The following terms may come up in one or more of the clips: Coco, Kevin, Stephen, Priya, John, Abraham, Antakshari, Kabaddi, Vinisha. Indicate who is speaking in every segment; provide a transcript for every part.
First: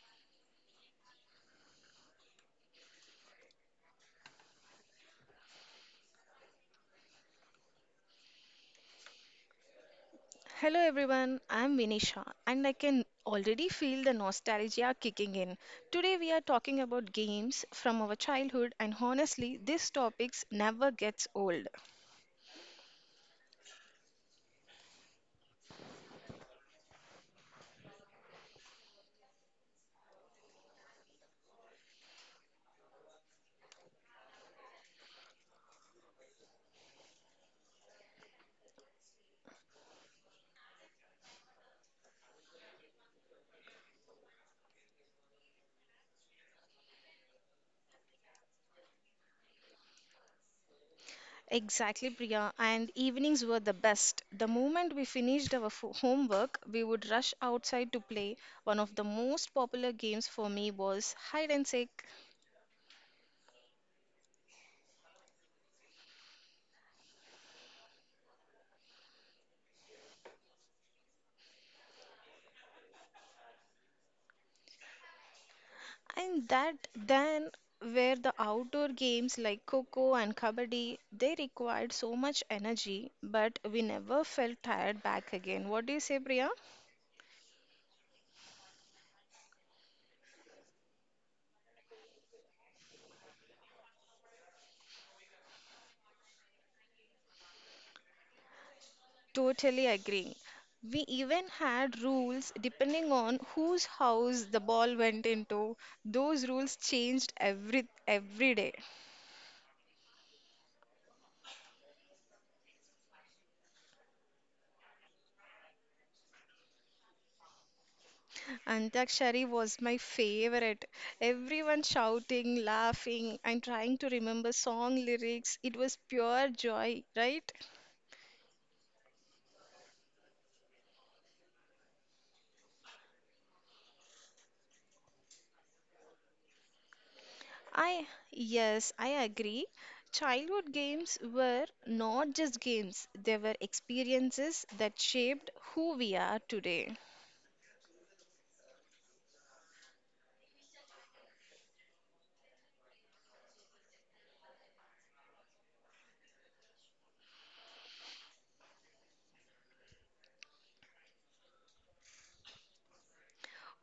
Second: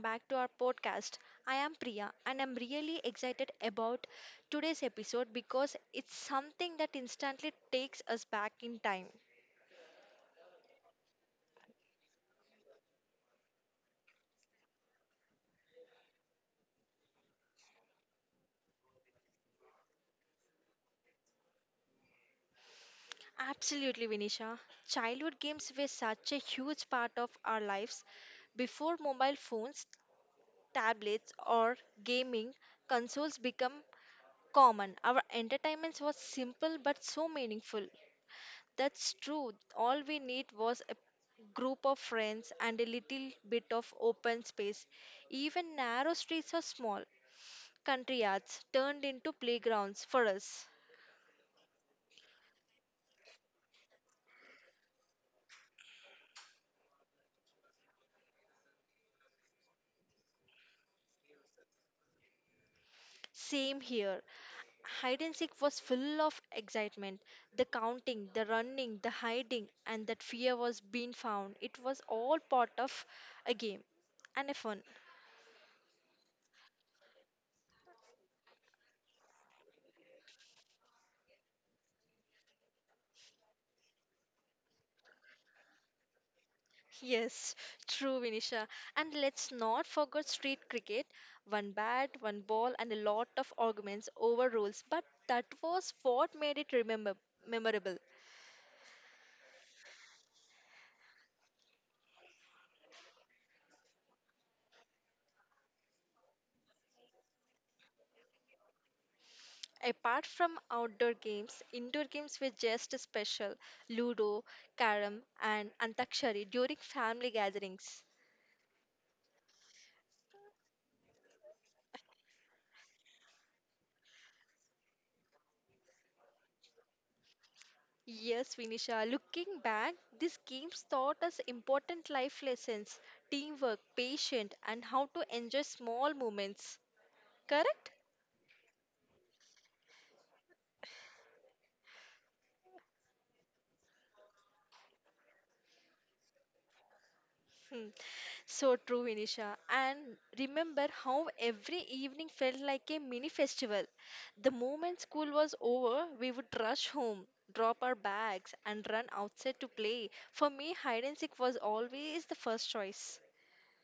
Speaker 1: back to our podcast. I am Priya and I'm really excited about today's episode because it's something that instantly takes us back in time.
Speaker 2: Hello everyone, I'm Vinisha and I can already feel the nostalgia kicking in. Today we are talking about games from our childhood and honestly this topics never gets old.
Speaker 1: Absolutely, Vinisha. Childhood games were such a huge part of our lives before mobile phones, tablets, or gaming consoles become common. Our entertainment was simple but so meaningful. That's true. All we need was a group of friends and a little bit of open space. Even narrow streets are small. Country yards turned into playgrounds for us.
Speaker 2: Exactly Priya and evenings were the best. The moment we finished our homework, we would rush outside to play. One of the most popular games for me was hide and seek.
Speaker 1: Same here. Hide and seek was full of excitement. The counting, the running, the hiding, and that fear was being found. It was all part of a game and a fun.
Speaker 2: And that then were the outdoor games like Coco and Kabaddi. They required so much energy, but we never felt tired back again. What do you say, Priya?
Speaker 1: Yes, true, Vinisha. And let's not forget street cricket. One bat, one ball, and a lot of arguments over rules. But that was what made it remember memorable.
Speaker 2: Totally agree. We even had rules depending on whose house the ball went into. Those rules changed every day.
Speaker 1: Apart from outdoor games, indoor games were just special. Ludo, carom, and antakshari during family gatherings.
Speaker 2: Antakshari was my favorite. Everyone shouting, laughing, and trying to remember song lyrics. It was pure joy, right?
Speaker 1: Yes, Vinisha. Looking back, these games taught us important life lessons, teamwork, patience, and how to enjoy small moments. Correct?
Speaker 2: I, yes, I agree. Childhood games were not just games, they were experiences that shaped who we are today.
Speaker 1: Hmm. So true, Vinisha. And remember how every evening felt like a mini festival. The moment school was over, we would rush home, drop our bags, and run outside to play. For me, hide and seek was always the first choice.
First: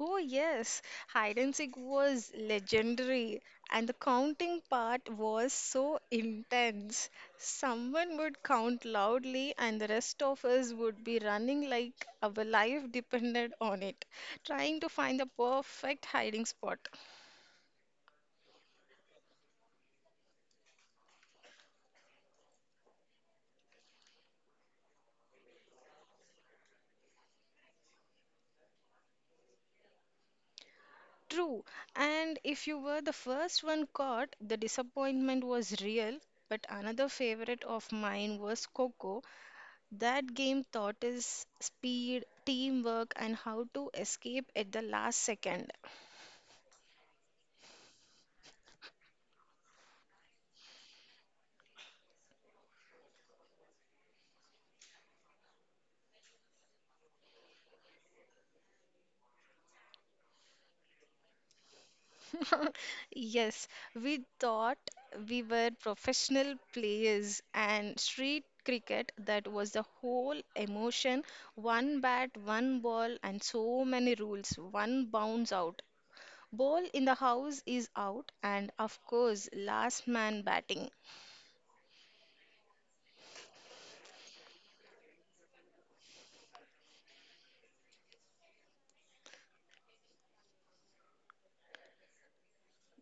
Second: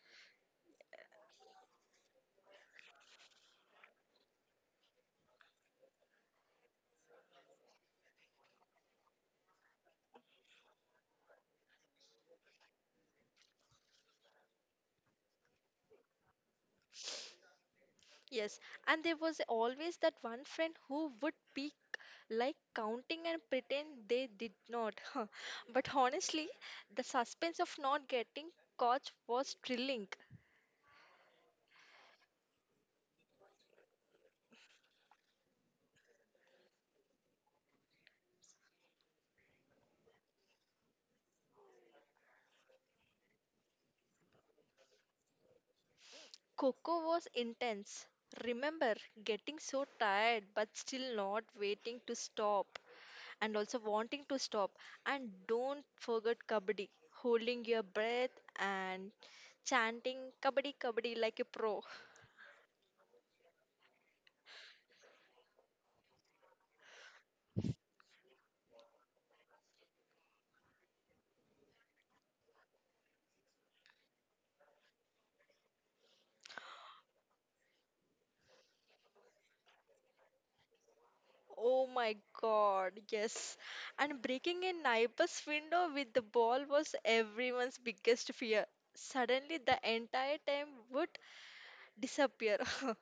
Speaker 2: Oh, yes, hide and seek was legendary, and the counting part was so intense. Someone would count loudly, and the rest of us would be running like our life depended on it, trying to find the perfect hiding spot.
Speaker 1: Yes, and there was always that one friend who would peek like counting and pretend they did not. But honestly, the suspense of not getting caught was thrilling.
Speaker 2: True. And if you were the first one caught, the disappointment was real. But another favorite of mine was Coco. That game taught us speed, teamwork, and how to escape at the last second.
Speaker 1: Coco was intense. Remember getting so tired but still not waiting to stop and also wanting to stop. And don't forget kabaddi, holding your breath and chanting kabaddi kabaddi like a pro.
Speaker 2: Yes, we thought we were professional players, and street cricket, that was the whole emotion. One bat, one ball, and so many rules. One bounce out. Ball in the house is out, and of course, last man batting.
Speaker 1: Oh my god, yes. And breaking a neighbor's window with the ball was everyone's biggest fear. Suddenly, the entire time would disappear.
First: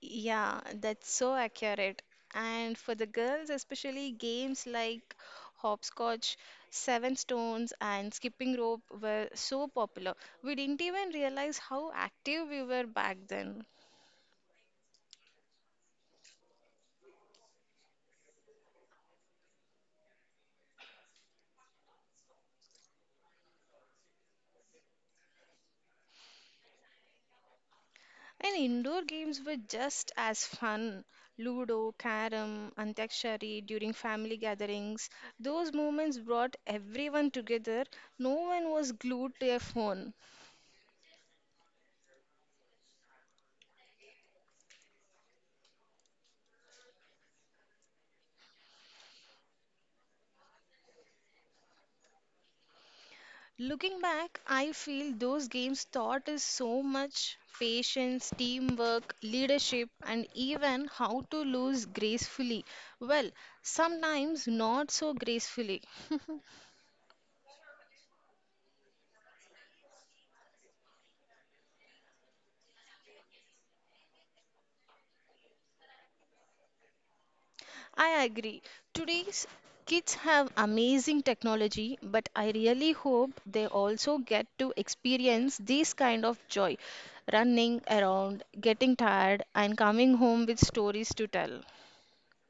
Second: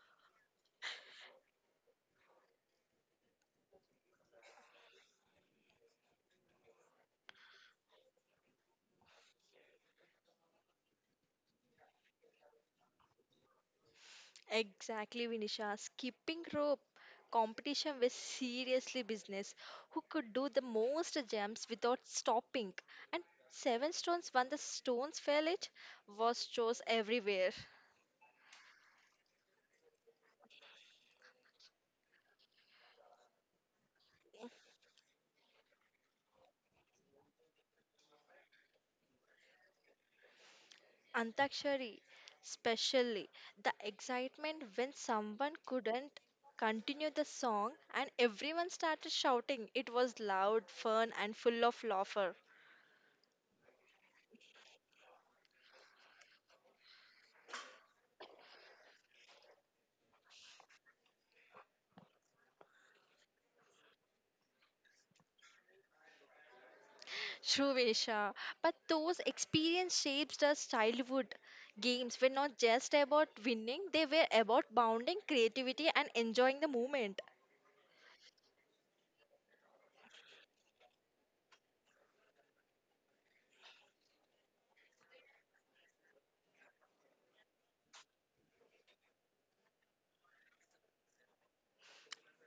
Speaker 2: Yeah, that's so accurate. And for the girls, especially games like hopscotch, seven stones, and skipping rope were so popular. We didn't even realize how active we were back then.
Speaker 1: Exactly, Vinisha. Skipping rope competition was seriously business. Who could do the most jumps without stopping? And seven stones when the stones fell it was chose everywhere.
Speaker 2: And indoor games were just as fun. Ludo, carom, antakshari during family gatherings. Those moments brought everyone together. No one was glued to a phone.
Speaker 1: Antakshari, especially the excitement when someone couldn't continue the song and everyone started shouting. It was loud, fun, and full of laughter.
Speaker 2: Looking back, I feel those games taught us so much patience, teamwork, leadership, and even how to lose gracefully. Well, sometimes not so gracefully.
Speaker 1: True, Vesha. But those experience shaped us childhood. Games were not just about winning, they were about bounding creativity and enjoying the moment.
Speaker 2: I agree. Today's kids have amazing technology, but I really hope they also get to experience this kind of joy, running around, getting tired, and coming home with stories to tell.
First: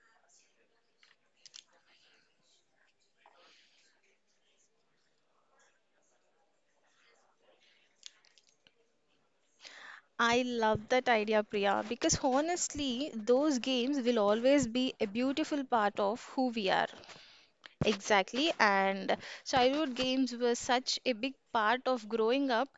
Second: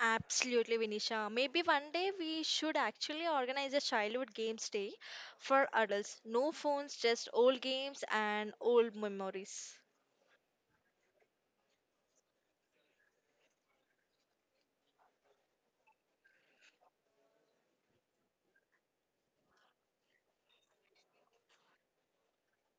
Speaker 1: Absolutely, Vinisha. Maybe one day we should actually organize a childhood games day for adults. No phones, just old games and old memories.
Speaker 2: I love that idea, Priya, because honestly, those games will always be a beautiful part of who we are. Exactly, and childhood games were such a big part of growing up.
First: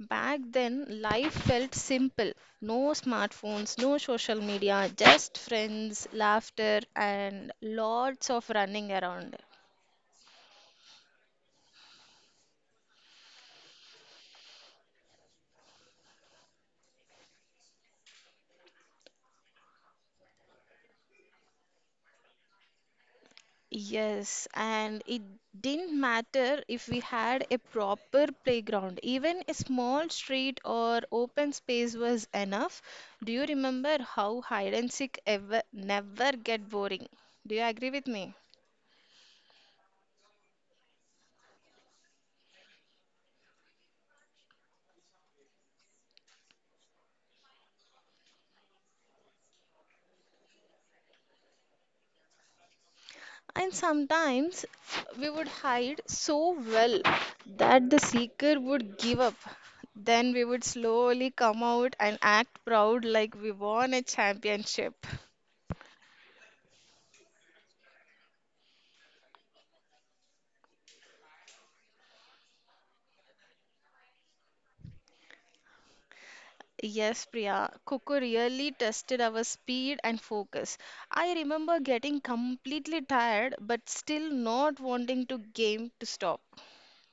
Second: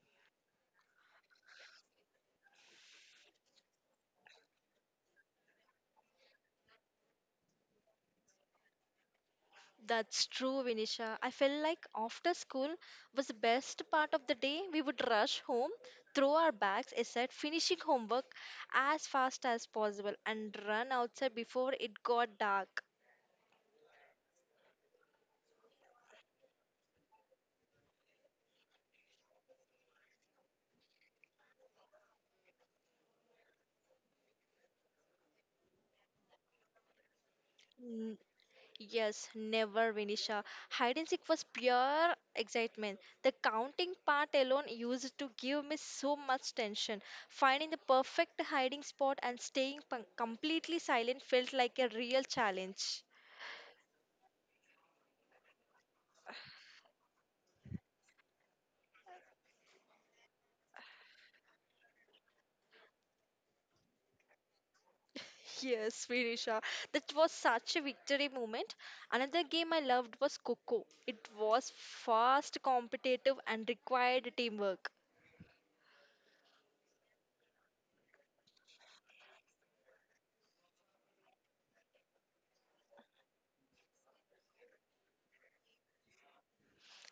Speaker 2: Back then, life felt simple. No smartphones, no social media, just friends, laughter, and lots of running around.
Speaker 1: That's true, Vinisha. I felt like after school was the best part of the day. We would rush home, throw our bags aside, finishing homework as fast as possible, and run outside before it got dark.
Speaker 2: Yes, and it didn't matter if we had a proper playground. Even a small street or open space was enough. Do you remember how hide and seek ever never get boring? Do you agree with
Speaker 1: N-
Speaker 2: me?
Speaker 1: Yes, never, Vinisha. Hide and seek was pure excitement. The counting part alone used to give me so much tension. Finding the perfect hiding spot and staying completely silent felt like a real challenge.
Speaker 2: And sometimes we would hide so well that the seeker would give up. Then we would slowly come out and act proud like we won a championship.
Speaker 1: Yes, Vinisha. That was such a victory moment. Another game I loved was Coco. It was fast, competitive, and required teamwork.
Speaker 2: Yes, Priya, Coco really tested our speed and focus. I remember getting completely tired but still not wanting to game to stop.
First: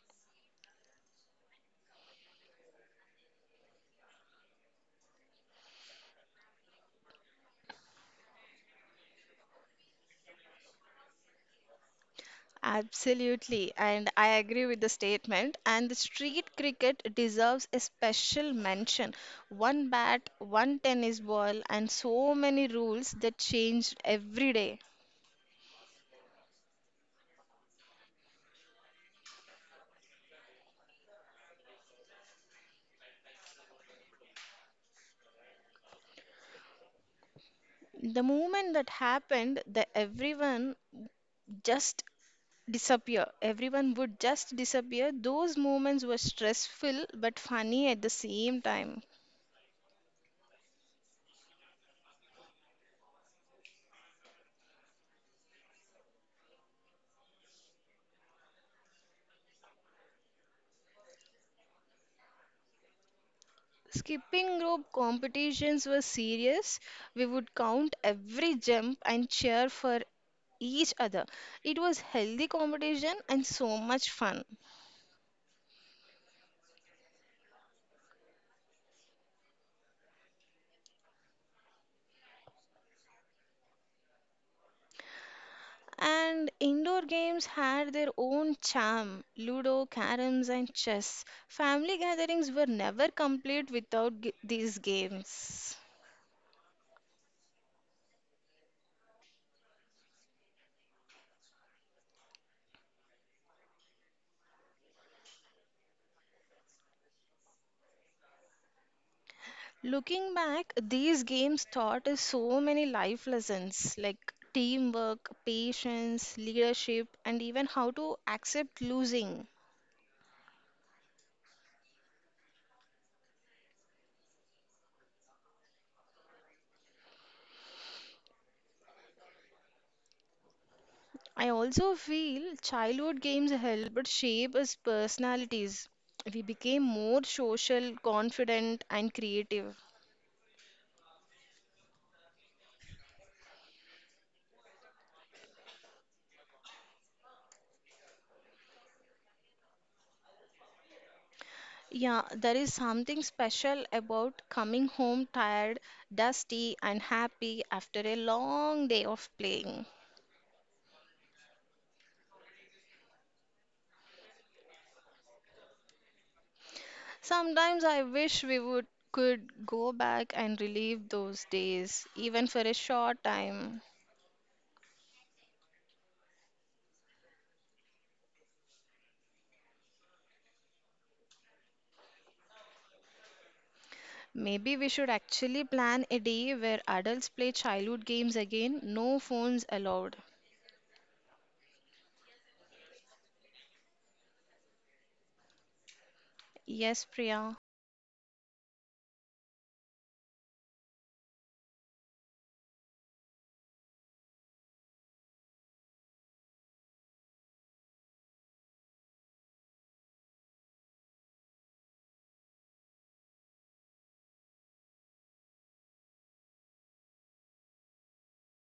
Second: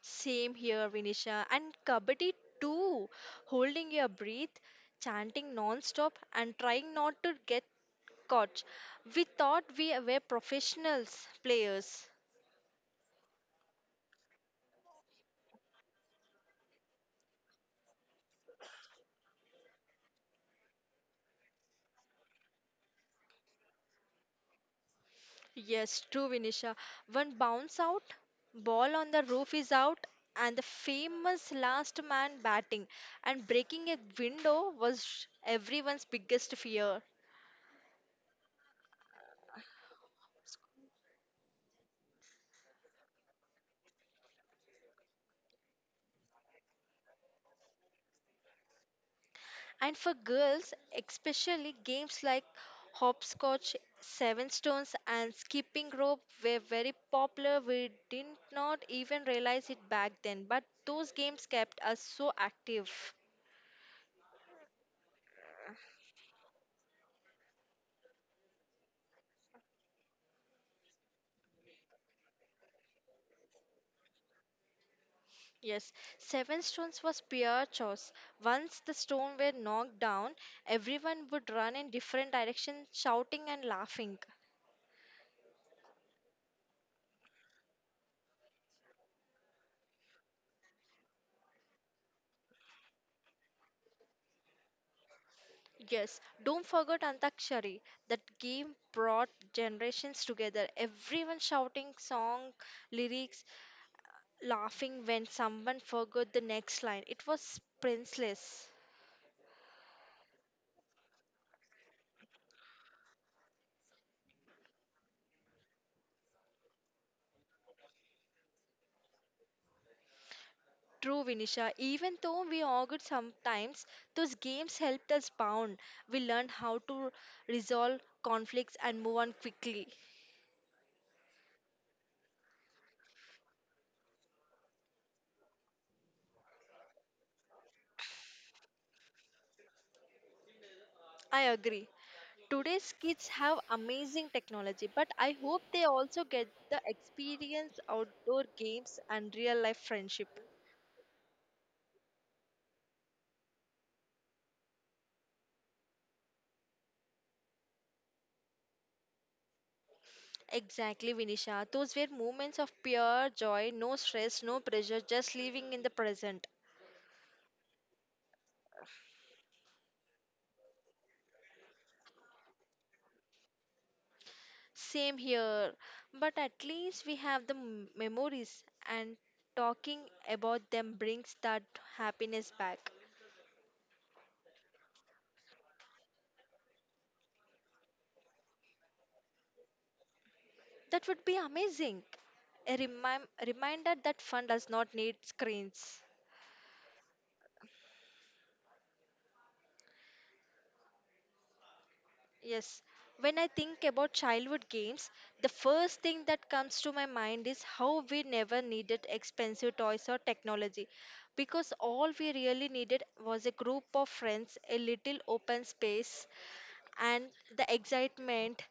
Speaker 1: Same here, Vinisha. And Kabaddi too. Holding your breath, chanting non-stop, and trying not to get caught. We thought we were professionals players.
Speaker 2: Absolutely, and I agree with the statement. And the street cricket deserves a special mention. One bat, one tennis ball, and so many rules that changed every day.
Speaker 1: Yes, true, Vinisha. One bounce out, ball on the roof is out, and the famous last man batting and breaking a window was everyone's biggest fear.
Speaker 2: The moment that happened, the everyone just disappear. Everyone would just disappear. Those moments were stressful but funny at the same time.
Speaker 1: And for girls, especially games like hopscotch, seven stones, and skipping rope were very popular. We did not even realize it back then, but those games kept us so active.
Speaker 2: Skipping rope competitions were serious. We would count every jump and cheer for each other. It was healthy competition and so much fun.
Speaker 1: Yes, seven stones was pure chaos. Once the stone were knocked down, everyone would run in different directions, shouting and laughing.
Speaker 2: And indoor games had their own charm Ludo, caroms, and chess. Family gatherings were never complete without these games.
Speaker 1: Yes, don't forget Antakshari. That game brought generations together. Everyone shouting song, lyrics, laughing when someone forgot the next line. It was priceless.
Speaker 2: Looking back, these games taught us so many life lessons like teamwork, patience, leadership, and even how to accept losing.
Speaker 1: True, Vinisha. Even though we argued sometimes, those games helped us bond. We learned how to resolve conflicts and move on quickly.
Speaker 2: I also feel childhood games helped shape us personalities. We became more social, confident, and creative.
Speaker 1: I agree. Today's kids have amazing technology, but I hope they also get the experience outdoor games and real life friendship.
Speaker 2: Yeah, there is something special about coming home tired, dusty, and happy after a long day of playing.
Speaker 1: Exactly, Vinisha. Those were moments of pure joy, no stress, no pressure, just living in the present.
Speaker 2: Sometimes I wish we would could go back and relive those days, even for a short time.
Speaker 1: Same here, but at least we have the memories, and talking about them brings that happiness back.
Speaker 2: Maybe we should actually plan a day where adults play childhood games again, no phones allowed.
Speaker 1: That would be amazing. A reminder that fun does not need screens.
Speaker 2: Yes, Priya.
Speaker 1: Yes, when I think about childhood games, the first thing that comes to my mind is how we never needed expensive toys or technology, because all we really needed was a group of friends, a little open space, and the excitement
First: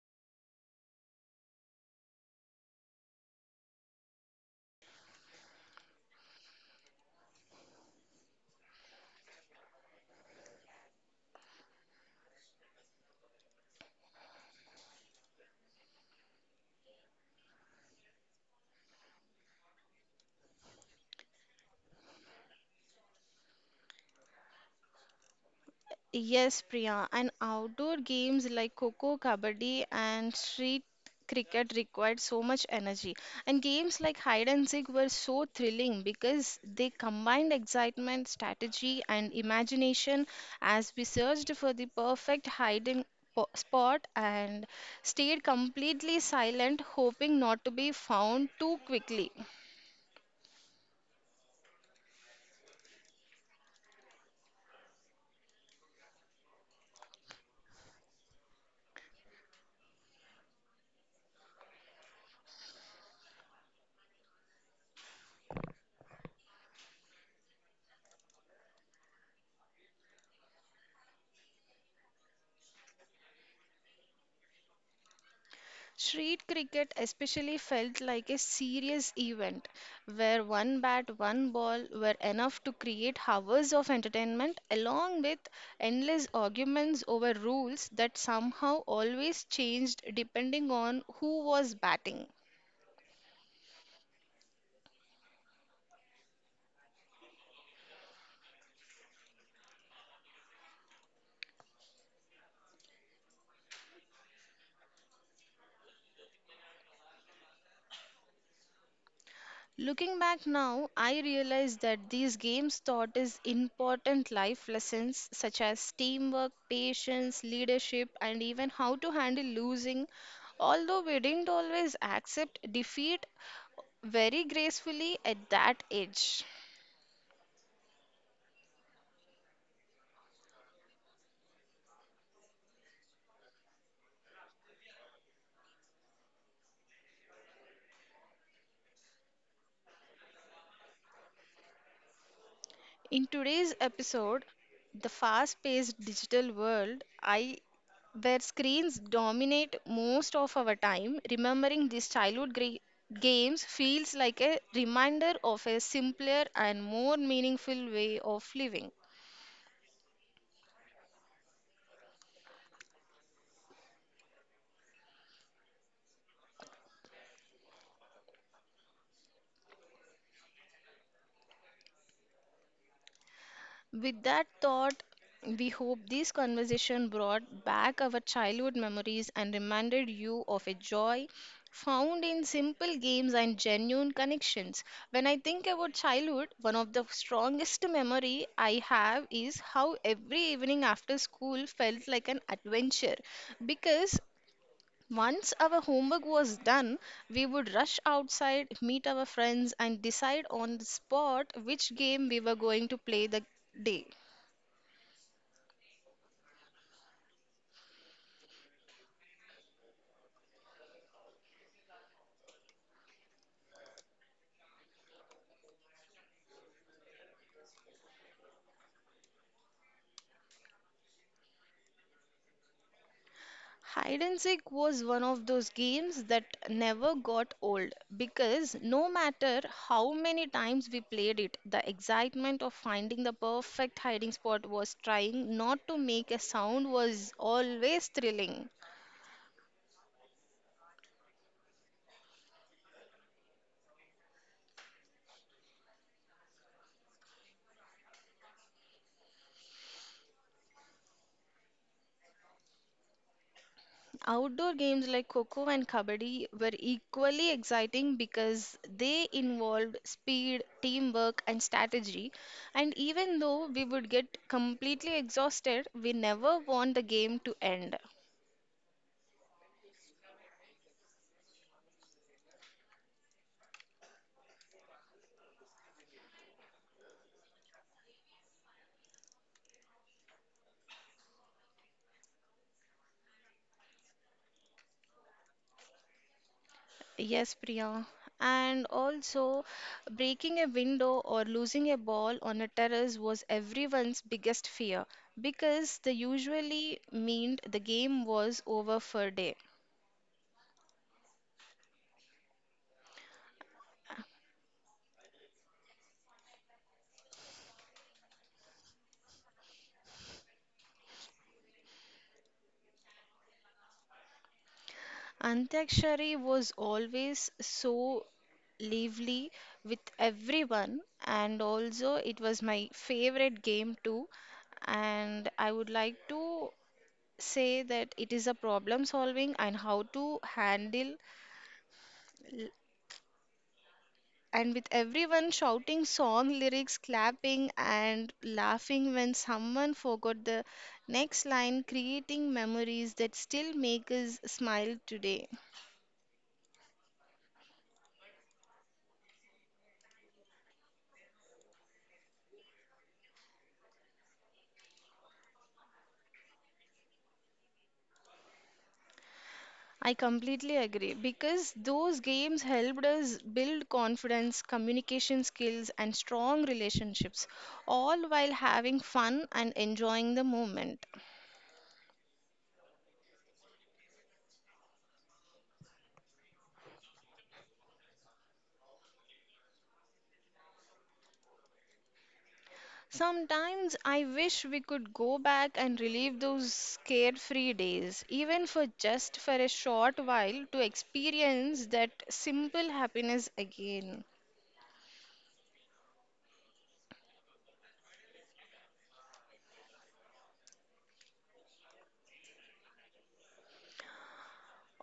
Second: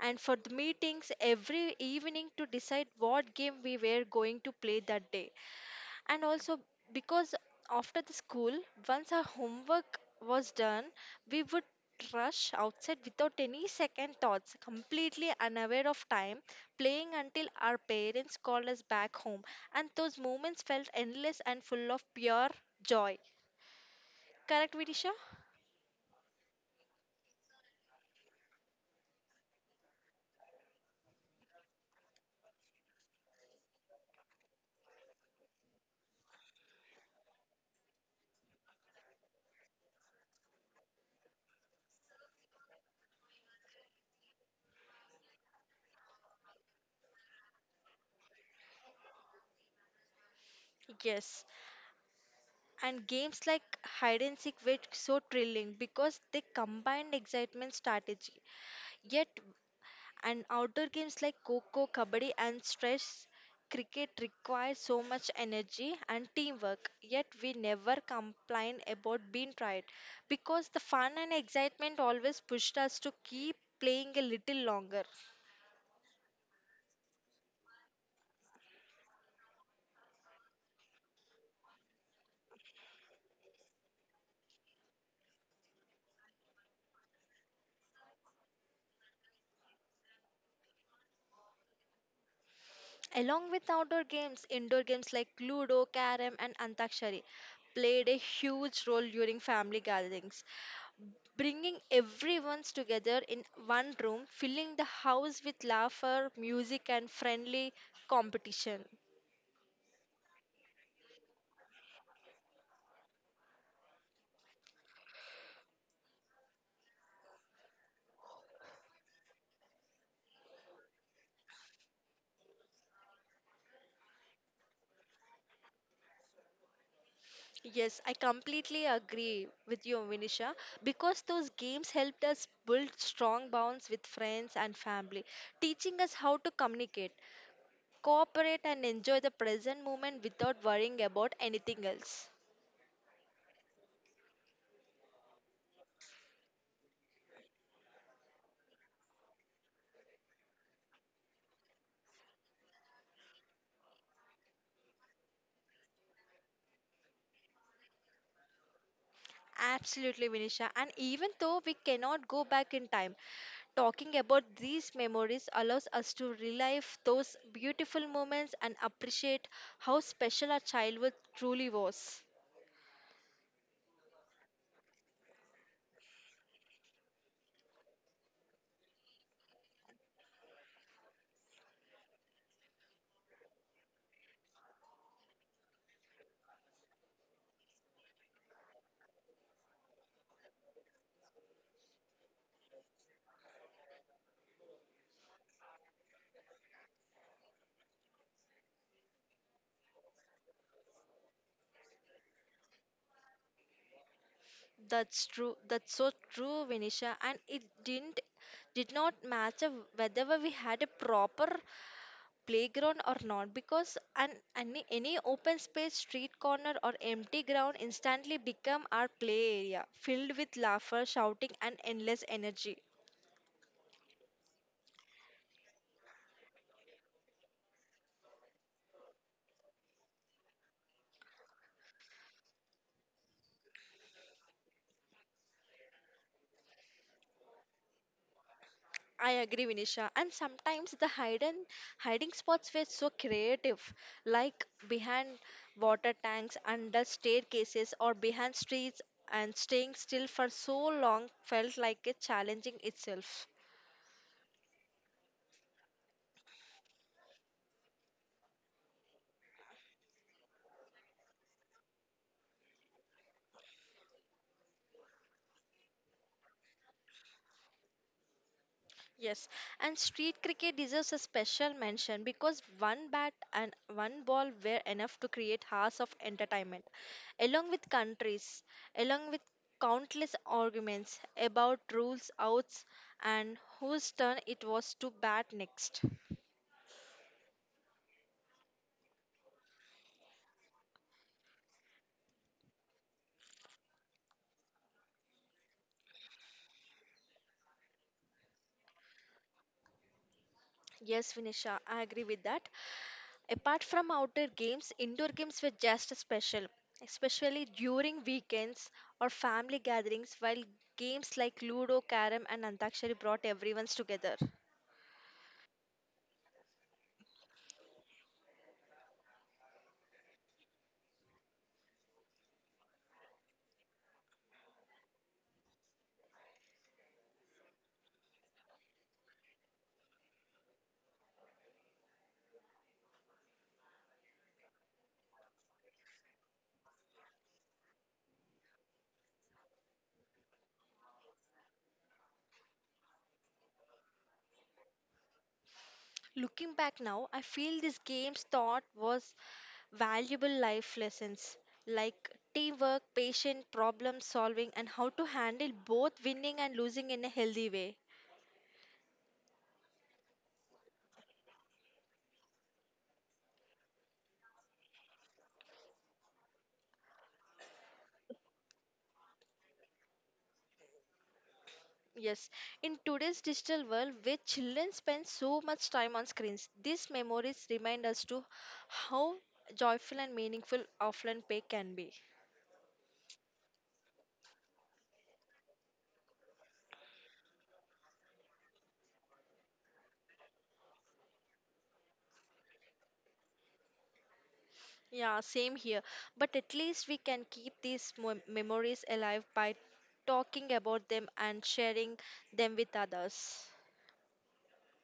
Speaker 1: and for the meetings every evening to decide what game we were going to play that day. And also because after the school, once our homework was done, we would rush outside without any second thoughts, completely unaware of time, playing until our parents called us back home. And those moments felt endless and full of pure joy. Correct, Vidisha?
Speaker 2: Yes, Priya. And outdoor games like Coco, Kabaddi, and street cricket required so much energy. And games like hide and seek were so thrilling because they combined excitement, strategy, and imagination as we searched for the perfect hiding spot and stayed completely silent, hoping not to be found too quickly.
Speaker 1: Yes. And games like hide and seek were so thrilling because they combined excitement strategy. Yet, and outdoor games like coco, kabaddi, and stress cricket require so much energy and teamwork. Yet, we never complain about being tired because the fun and excitement always pushed us to keep playing a little longer.
Speaker 2: Street cricket especially felt like a serious event where one bat, one ball were enough to create hours of entertainment along with endless arguments over rules that somehow always changed depending on who was batting.
Speaker 1: Along with outdoor games, indoor games like Ludo, Carrom, and Antakshari played a huge role during family gatherings, bringing everyone together in one room, filling the house with laughter, music, and friendly competition.
Speaker 2: Looking back now, I realize that these games taught us important life lessons such as teamwork, patience, leadership, and even how to handle losing. Although we didn't always accept defeat very gracefully at that age.
Speaker 1: Yes, I completely agree with you, Vinisha, because those games helped us build strong bonds with friends and family, teaching us how to communicate, cooperate and enjoy the present moment without worrying about anything else.
Speaker 2: In today's episode, the fast paced digital world, I where screens dominate most of our time, remembering these childhood games feels like a reminder of a simpler and more meaningful way of living.
Speaker 1: Absolutely, Vinisha. And even though we cannot go back in time, talking about these memories allows us to relive those beautiful moments and appreciate how special our childhood truly was.
Speaker 2: With that thought, we hope this conversation brought back our childhood memories and reminded you of a joy found in simple games and genuine connections. When I think about childhood, one of the strongest memory I have is how every evening after school felt like an adventure because once our homework was done, we would rush outside, meet our friends, and decide on the spot which game we were going to play the day.
Speaker 1: That's true. That's so true, Vinisha. And it did not matter whether we had a proper playground or not, because any open space, street corner or empty ground instantly become our play area, filled with laughter, shouting and endless energy.
Speaker 2: Hide and seek was one of those games that never got old because no matter how many times we played it, the excitement of finding the perfect hiding spot was trying not to make a sound was always thrilling.
Speaker 1: I agree, Vinisha. And sometimes the hidden hiding spots were so creative, like behind water tanks, under staircases, or behind streets. And staying still for so long felt like a challenging itself.
Speaker 2: Outdoor games like Coco and Kabaddi were equally exciting because they involved speed, teamwork, and strategy. And even though we would get completely exhausted, we never want the game to end.
Speaker 1: Yes, and street cricket deserves a special mention because one bat and one ball were enough to create hours of entertainment, along with countries, along with countless arguments about rules, outs, and whose turn it was to bat next.
Speaker 2: Yes, Priya. And also, breaking a window or losing a ball on a terrace was everyone's biggest fear because they usually meant the game was over for a day.
Speaker 1: Yes, Vinisha, I agree with that. Apart from outdoor games, indoor games were just special, especially during weekends or family gatherings, while games like Ludo, Karam, and Antakshari brought everyone together.
Speaker 2: Antakshari was always so lively with everyone, and also it was my favorite game too. And I would like to say that it is a problem solving and how to handle and with everyone shouting song lyrics, clapping, and laughing when someone forgot the next line, creating memories that still make us smile today.
Speaker 1: Looking back now, I feel these games taught was valuable life lessons like teamwork, patience, problem solving, and how to handle both winning and losing in a healthy way.
Speaker 2: I completely agree because those games helped us build confidence, communication skills, and strong relationships, all while having fun and enjoying the moment.
Speaker 1: Yes, in today's digital world where children spend so much time on screens, these memories remind us to how joyful and meaningful offline play can be.
Speaker 2: Sometimes I wish we could go back and relive those carefree days, even for just for a short while to experience that simple happiness again.
Speaker 1: Yeah, same here. But at least we can keep these memories alive by talking about them and sharing them with others.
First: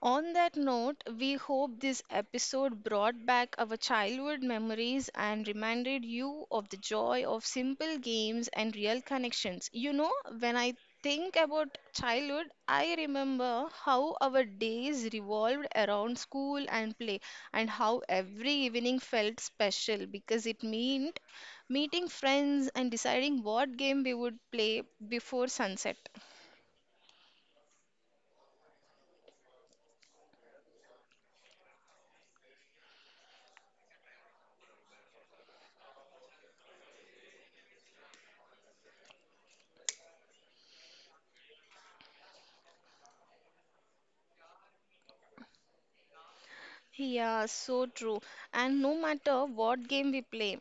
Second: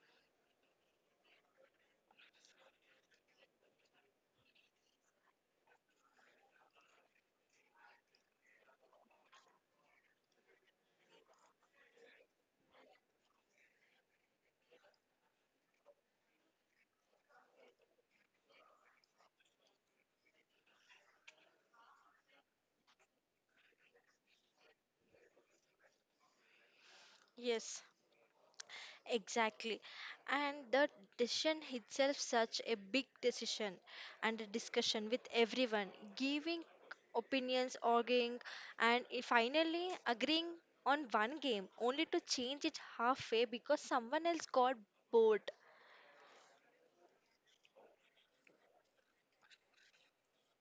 Speaker 2: On that note, we hope this episode brought back our childhood memories and reminded you of the joy of simple games and real connections. You know, when I think about childhood, I remember how our days revolved around school and play, and how every evening felt special because it meant meeting friends and deciding what game we would play before sunset.
Speaker 1: Yes. Exactly. And the decision itself such a big decision, and a discussion with everyone, giving opinions, arguing, and finally agreeing on one game, only to change it halfway because someone else got bored.
Speaker 2: Yeah, so true. And no matter what game we play,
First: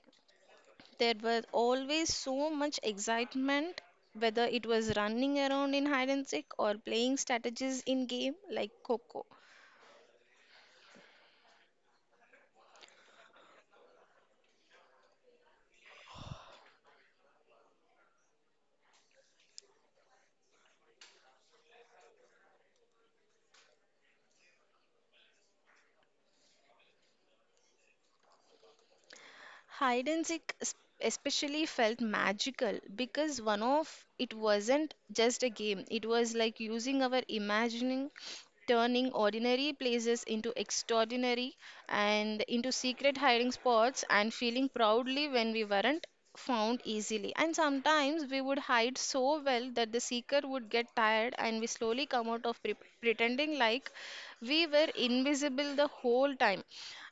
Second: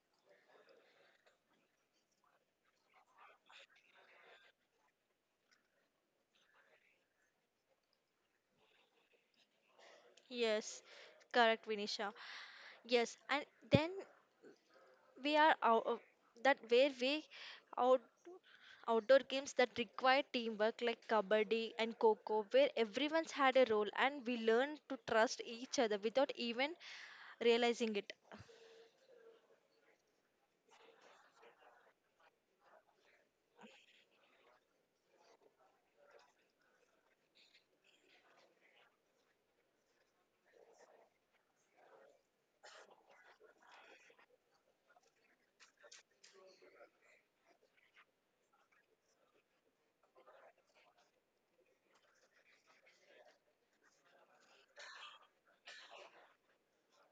Speaker 2: there was always so much excitement, whether it was running around in hide and seek or playing strategies in game like Coco.
Speaker 1: Yes, correct, Vinisha. Yes, and then we are out of that where we out outdoor games that require teamwork, like kabaddi and coco, where everyone's had a role and we learned to trust each other without even realizing it.
Speaker 2: Hide and seek especially felt magical because one of it wasn't just a game. It was like using our imagining, turning ordinary places into extraordinary and into secret hiding spots and feeling proudly when we weren't found easily. And sometimes we would hide so well that the seeker would get tired and we slowly come out of pretending like we were invisible the whole time.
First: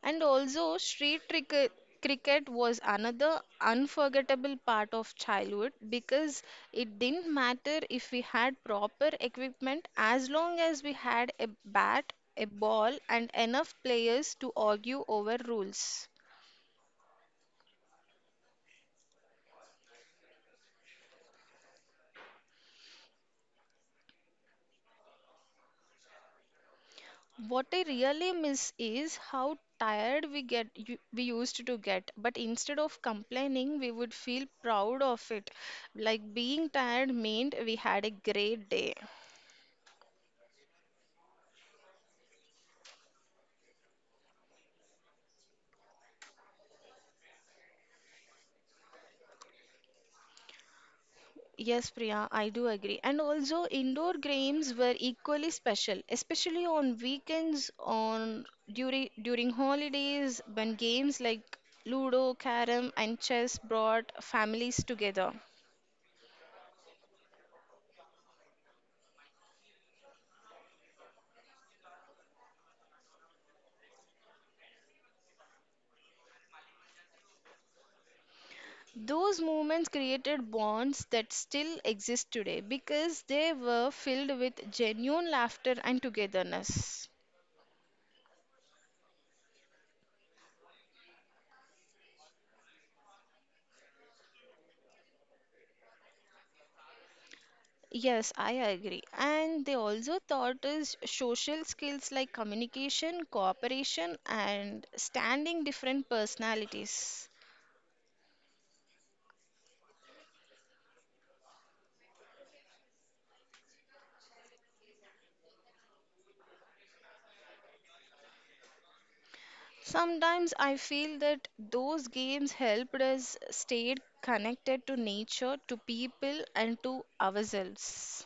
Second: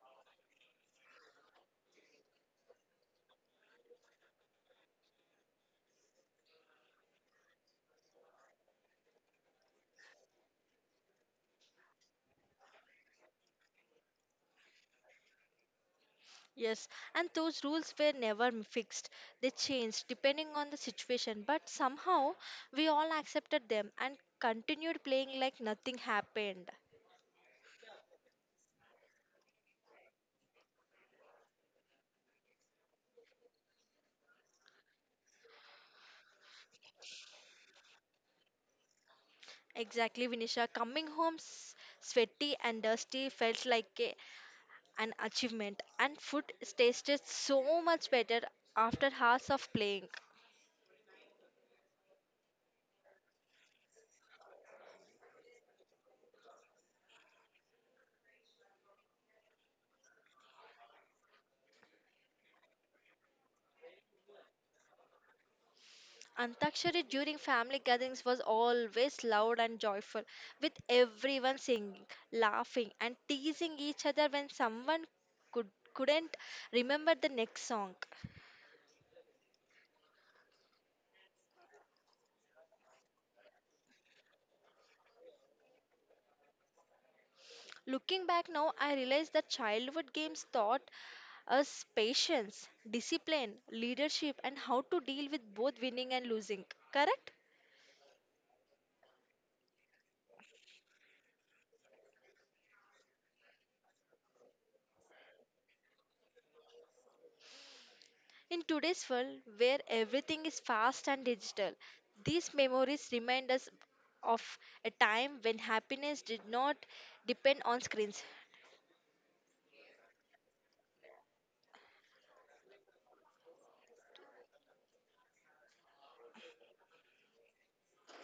Speaker 2: And also, cricket was another unforgettable part of childhood because it didn't matter if we had proper equipment as long as we had a bat, a ball, and enough players to argue over rules.
Speaker 1: Yes, and those rules were never fixed. They changed depending on the situation, but somehow we all accepted them and continued playing like nothing happened.
Speaker 2: What I really miss is how tired we we used to get, but instead of complaining, we would feel proud of it. Like being tired meant we had a great day.
Speaker 1: Exactly, Vinisha. Coming home sweaty and dusty felt like a an achievement, and food tasted so much better after hours of playing.
Speaker 2: Yes, Priya, I do agree. And also, indoor games were equally special, especially on weekends, on during holidays, when games like Ludo, Carom, and chess brought families together.
Speaker 1: Antakshari during family gatherings was always loud and joyful, with everyone singing, laughing, and teasing each other when someone could couldn't remember the next song.
Speaker 2: Those moments created bonds that still exist today because they were filled with genuine laughter and togetherness.
Speaker 1: Looking back now, I realize that childhood games taught us patience, discipline, leadership, and how to deal with both winning and losing. Correct?
Speaker 2: Yes, I agree. And they also taught us social skills like communication, cooperation, and standing different personalities.
Speaker 1: In today's world, where everything is fast and digital, these memories remind us of a time when happiness did not depend on screens.
Speaker 2: Sometimes I feel that those games helped us stay connected to nature, to people, and to ourselves.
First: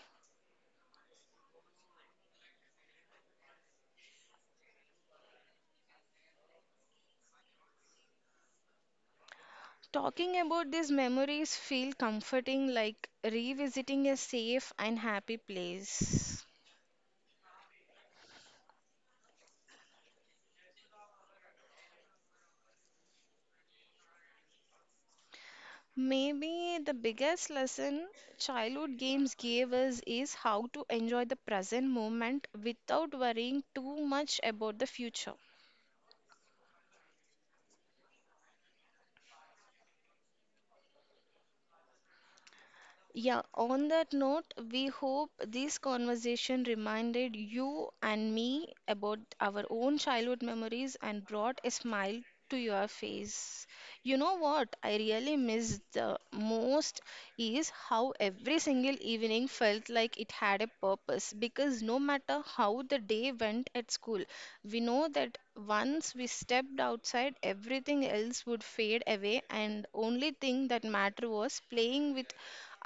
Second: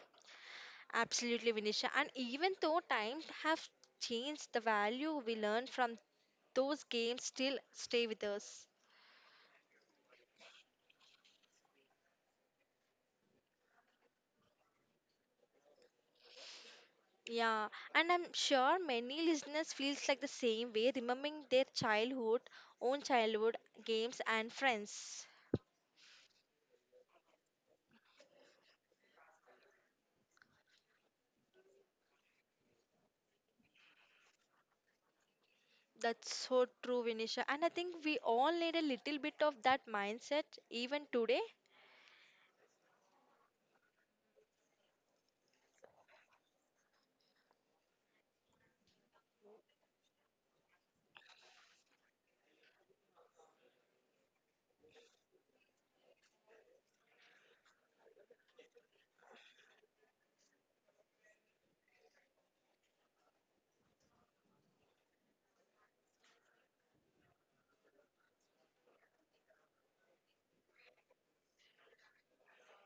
Speaker 1: Absolutely, Vinisha. And even though times have changed, the value we learn from those games still stay with us.
Speaker 2: Talking about these memories feel comforting like revisiting a safe and happy place.
Speaker 1: Yeah, and I'm sure many listeners feels like the same way, remembering own childhood games and friends.
Speaker 2: Maybe the biggest lesson childhood games gave us is how to enjoy the present moment without worrying too much about the future.
Speaker 1: That's so true, Vinisha. And I think we all need a little bit of that mindset even today.
Speaker 2: Yeah, on that note, we hope this conversation reminded you and me about our own childhood memories and brought a smile to your face. You know what I really miss the most is how every single evening felt like it had a purpose because no matter how the day went at school, we know that once we stepped outside, everything else would fade away, and only thing that mattered was playing with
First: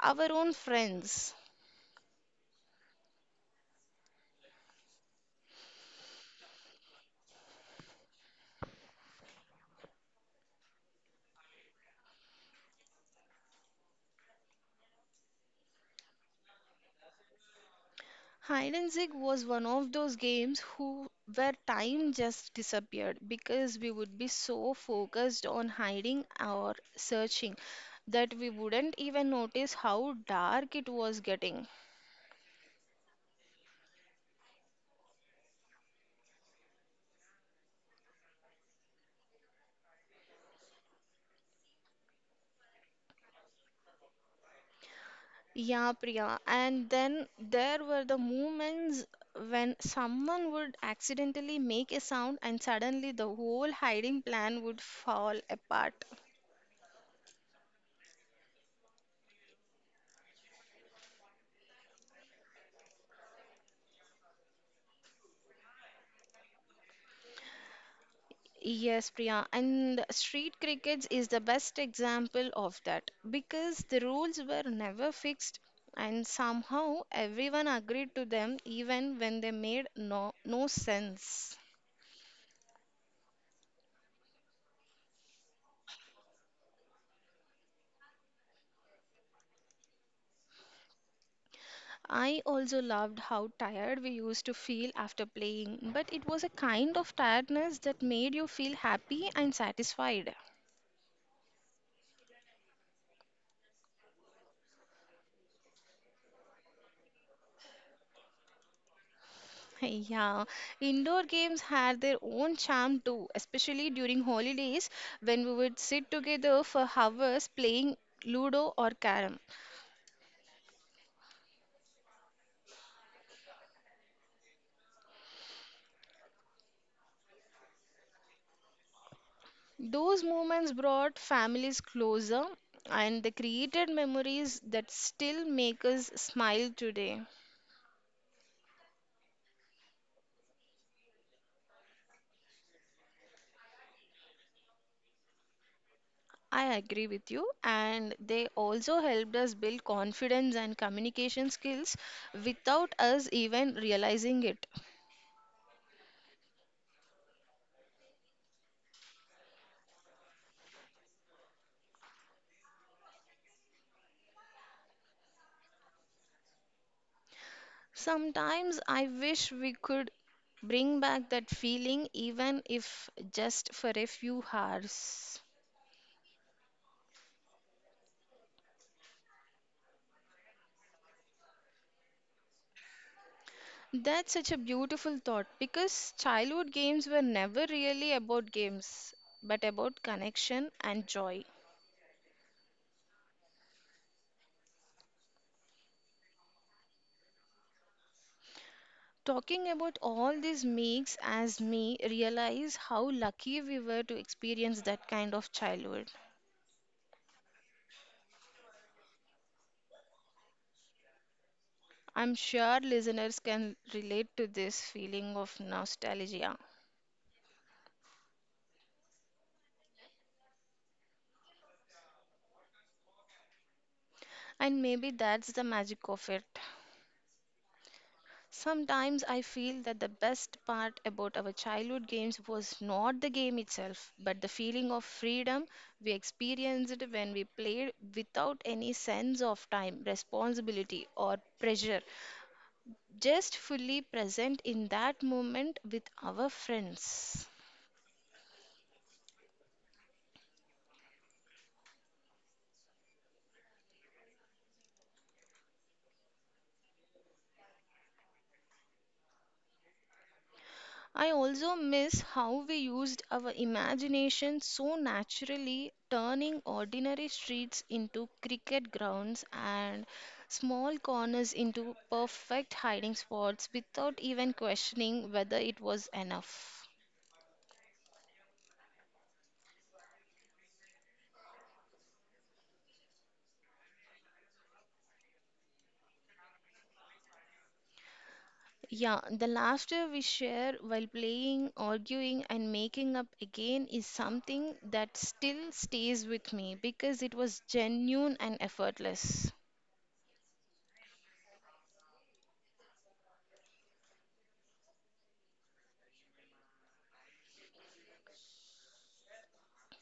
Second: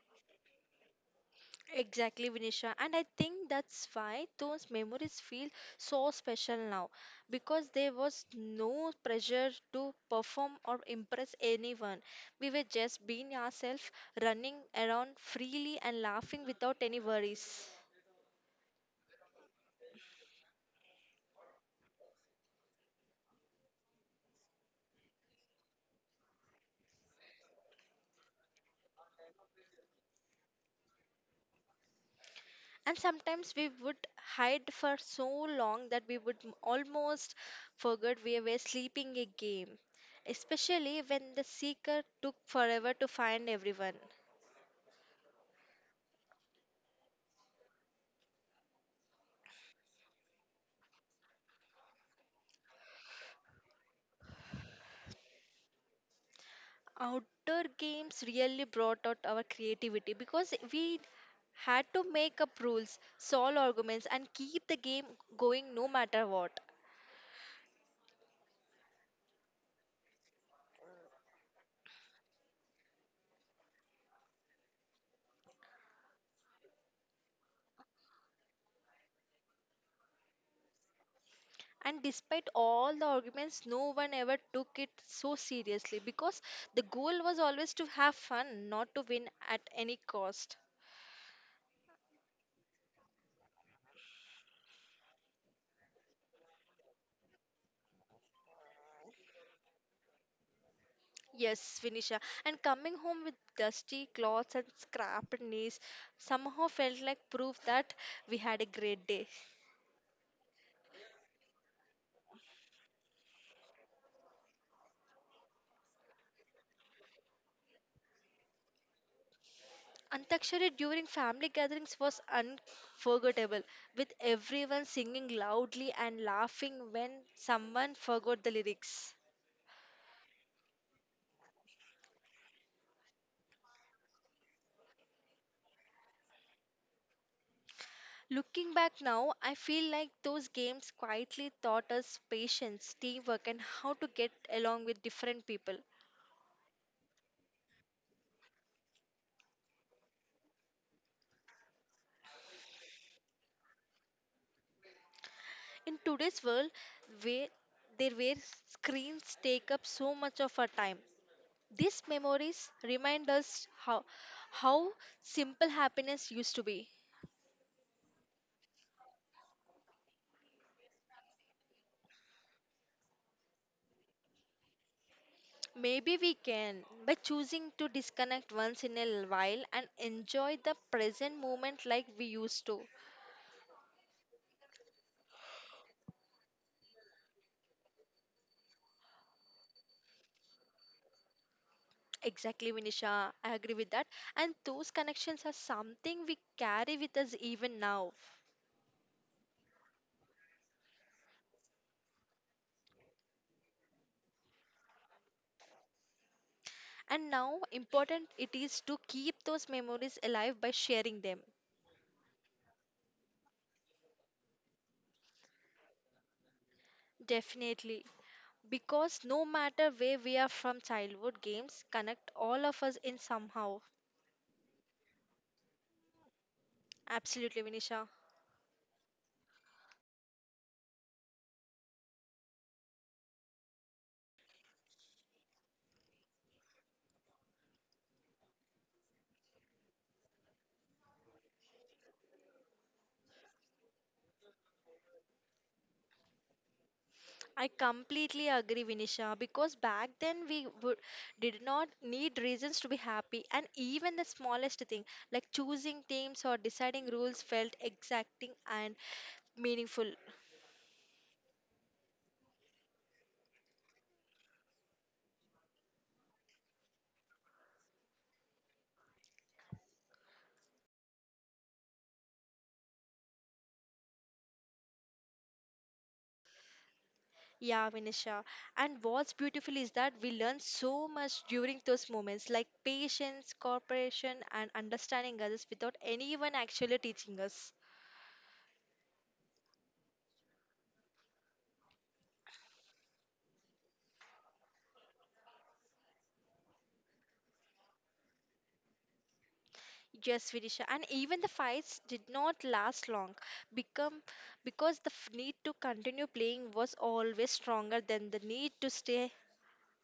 Speaker 2: our own friends.
Speaker 1: Exactly, Vinisha. And I think that's why those memories feel so special now because there was no pressure to perform or impress anyone. We were just being ourselves, running around freely and laughing without any worries.
Speaker 2: Hide and seek was one of those games who where time just disappeared because we would be so focused on hiding or searching that we wouldn't even notice how dark it was getting.
Speaker 1: And sometimes we would hide for so long that we would almost forget we were sleeping a game, especially when the seeker took forever to find everyone.
Speaker 2: Yeah, Priya. And then there were the moments when someone would accidentally make a sound and suddenly the whole hiding plan would fall apart.
Speaker 1: Outdoor games really brought out our creativity because we had to make up rules, solve arguments, and keep the game going no matter what.
Speaker 2: Yes, Priya, and street crickets is the best example of that because the rules were never fixed and somehow everyone agreed to them even when they made no sense.
Speaker 1: And despite all the arguments, no one ever took it so seriously because the goal was always to have fun, not to win at any cost.
Speaker 2: I also loved how tired we used to feel after playing, but it was a kind of tiredness that made you feel happy and satisfied.
Speaker 1: Yes, Vinisha. And coming home with dusty clothes and scraped knees somehow felt like proof that we had a great day.
Speaker 2: Yeah, indoor games had their own charm too, especially during holidays when we would sit together for hours playing Ludo or Carrom.
Speaker 1: Antakshari during family gatherings was unforgettable, with everyone singing loudly and laughing when someone forgot the lyrics.
Speaker 2: Those moments brought families closer and they created memories that still make us smile today.
Speaker 1: Looking back now, I feel like those games quietly taught us patience, teamwork, and how to get along with different people.
Speaker 2: I agree with you, and they also helped us build confidence and communication skills without us even realizing it.
Speaker 1: In today's world, where there where screens take up so much of our time, these memories remind us how how simple happiness used to be.
Speaker 2: Sometimes I wish we could bring back that feeling, even if just for a few hours.
Speaker 1: Maybe we can by choosing to disconnect once in a while and enjoy the present moment like we used to.
Speaker 2: That's such a beautiful thought because childhood games were never really about games, but about connection and joy.
Speaker 1: Exactly, Vinisha. I agree with that. And those connections are something we carry with us even now.
Speaker 2: Talking about all this makes as me realize how lucky we were to experience that kind of childhood.
Speaker 1: And now, important it is to keep those memories alive by sharing them.
Speaker 2: I'm sure listeners can relate to this feeling of nostalgia,
Speaker 1: Definitely. Because no matter where we are from, childhood games connect all of us in somehow.
Speaker 2: and maybe that's the magic of it.
Speaker 1: Absolutely, Vinisha.
Speaker 2: Sometimes I feel that the best part about our childhood games was not the game itself, but the feeling of freedom we experienced when we played without any sense of time, responsibility, or pressure. Just fully present in that moment with our friends.
Speaker 1: I completely agree, Vinisha, because back then did not need reasons to be happy, and even the smallest thing, like choosing teams or deciding rules, felt exacting and meaningful.
Speaker 2: I also miss how we used our imagination so naturally, turning ordinary streets into cricket grounds and small corners into perfect hiding spots without even questioning whether it was enough.
Speaker 1: Yeah, Vinisha. And what's beautiful is that we learn so much during those moments, like patience, cooperation, and understanding others without anyone actually teaching us.
Speaker 2: Yeah, the laughter we share while playing, arguing, and making up again is something that still stays with me because it was genuine and effortless.
Speaker 1: Yes, Vidisha, and even the fights did not last long become because the need to continue playing was always stronger than the need to stay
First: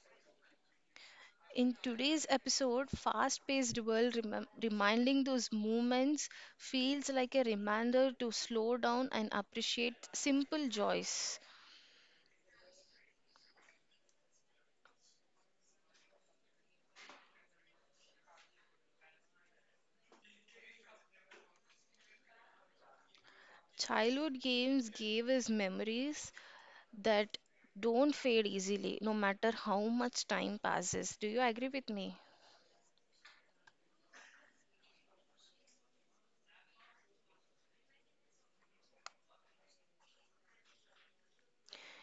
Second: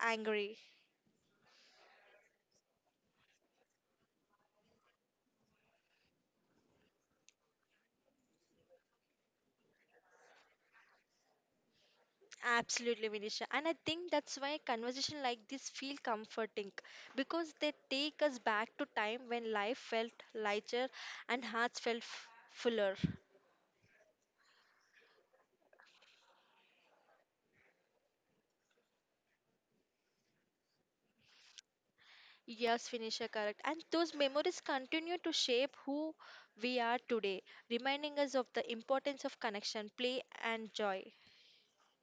Speaker 1: angry.
Speaker 2: In today's episode, fast paced world reminding those moments feels like a reminder to slow down and appreciate simple joys.
Speaker 1: Absolutely, Vidisha, and I think that's why conversation like this feel comforting because they take us back to time when life felt lighter and hearts felt fuller.
Speaker 2: Childhood games gave us memories that don't fade easily no matter how much time passes. Do you agree with me?
Speaker 1: Yes, Finisher, correct. And those memories continue to shape who we are today, reminding us of the importance of connection, play, and joy.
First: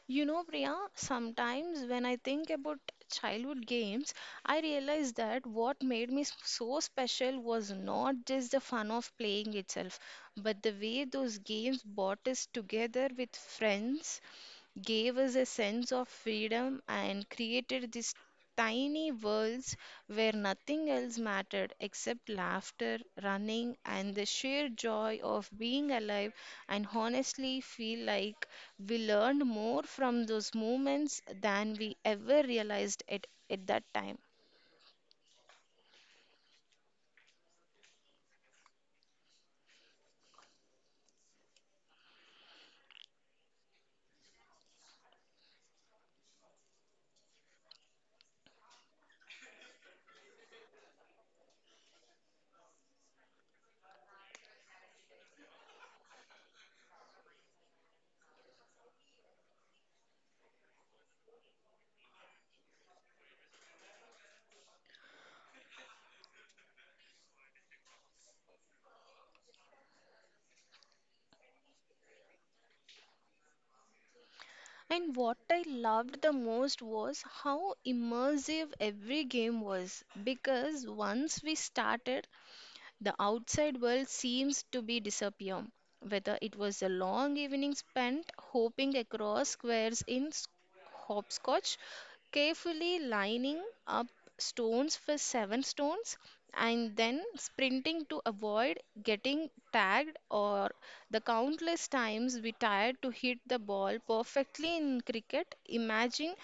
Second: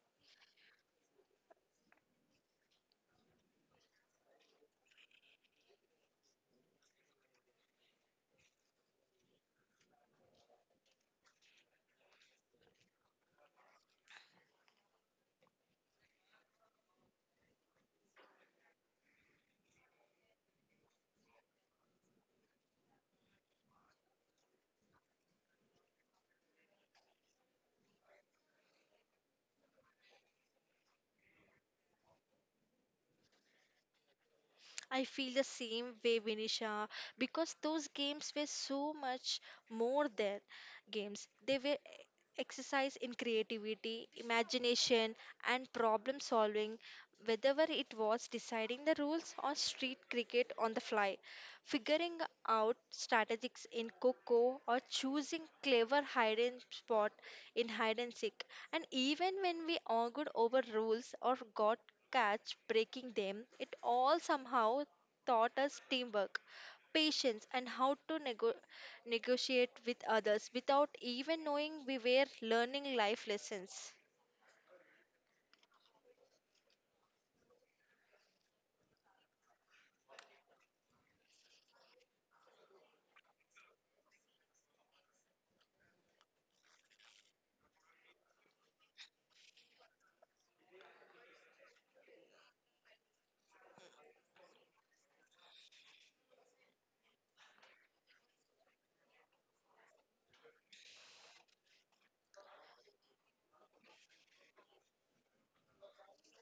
Speaker 2: You know, Priya, sometimes when I think about childhood games, I realize that what made me so special was not just the fun of playing itself, but the way those games brought us together with friends, gave us a sense of freedom, and created these tiny worlds where nothing else mattered except laughter, running, and the sheer joy of being alive and honestly feel like. We learned more from those moments than we ever realized it at that time.
Speaker 1: I feel the same way, Vinisha, because those games were so much more than games. They were exercise in creativity, imagination, and problem solving, whether it was deciding the rules on street cricket on the fly, figuring out strategies in Coco or choosing clever hide and spot in hide and seek. And even when we argued over rules or got catch breaking them, it all somehow taught us teamwork, patience, and how to negotiate with others without even knowing we were learning life lessons.
Speaker 2: And what I loved the most was how immersive every game was because once we started, the outside world seems to be disappear. Whether it was a long evening spent hopping across squares in hopscotch, carefully lining up stones for seven stones, and then sprinting to avoid getting tagged, or the countless times we tried to hit the ball perfectly in cricket, imagine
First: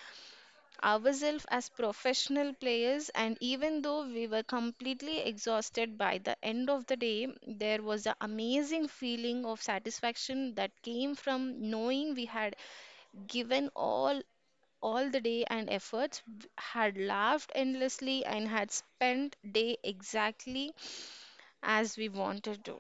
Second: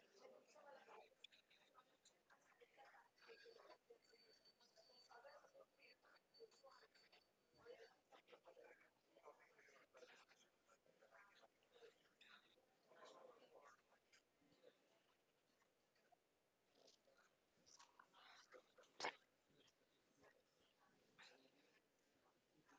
Speaker 2: ourselves as professional players, and even though we were completely exhausted by the end of the day, there was an amazing feeling of satisfaction that came from knowing we had given all the day and efforts had laughed endlessly and had spent day exactly as we wanted to.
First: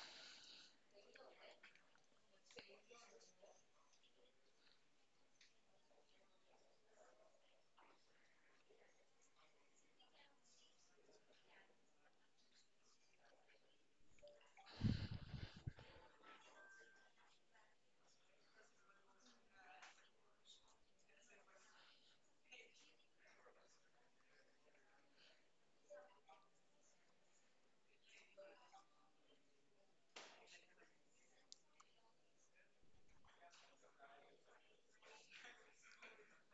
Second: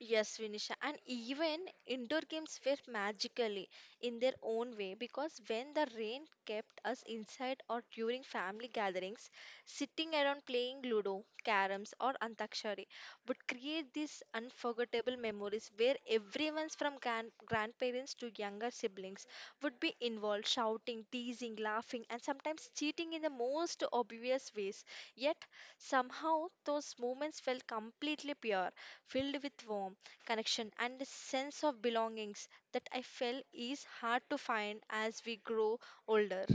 Speaker 1: Yes, Vinisha, and even indoor games were magically in their own way because when the rain kept us inside or during family gatherings, sitting around playing Ludo, Caroms, or Antakshari would create these unforgettable memories where everyone's from grandparents to younger siblings would be involved, shouting, teasing, laughing, and sometimes cheating in the most obvious ways. Yet somehow those moments felt completely pure, filled with warmth, connection, and a sense of belongings that I felt is hard to find as we grow older.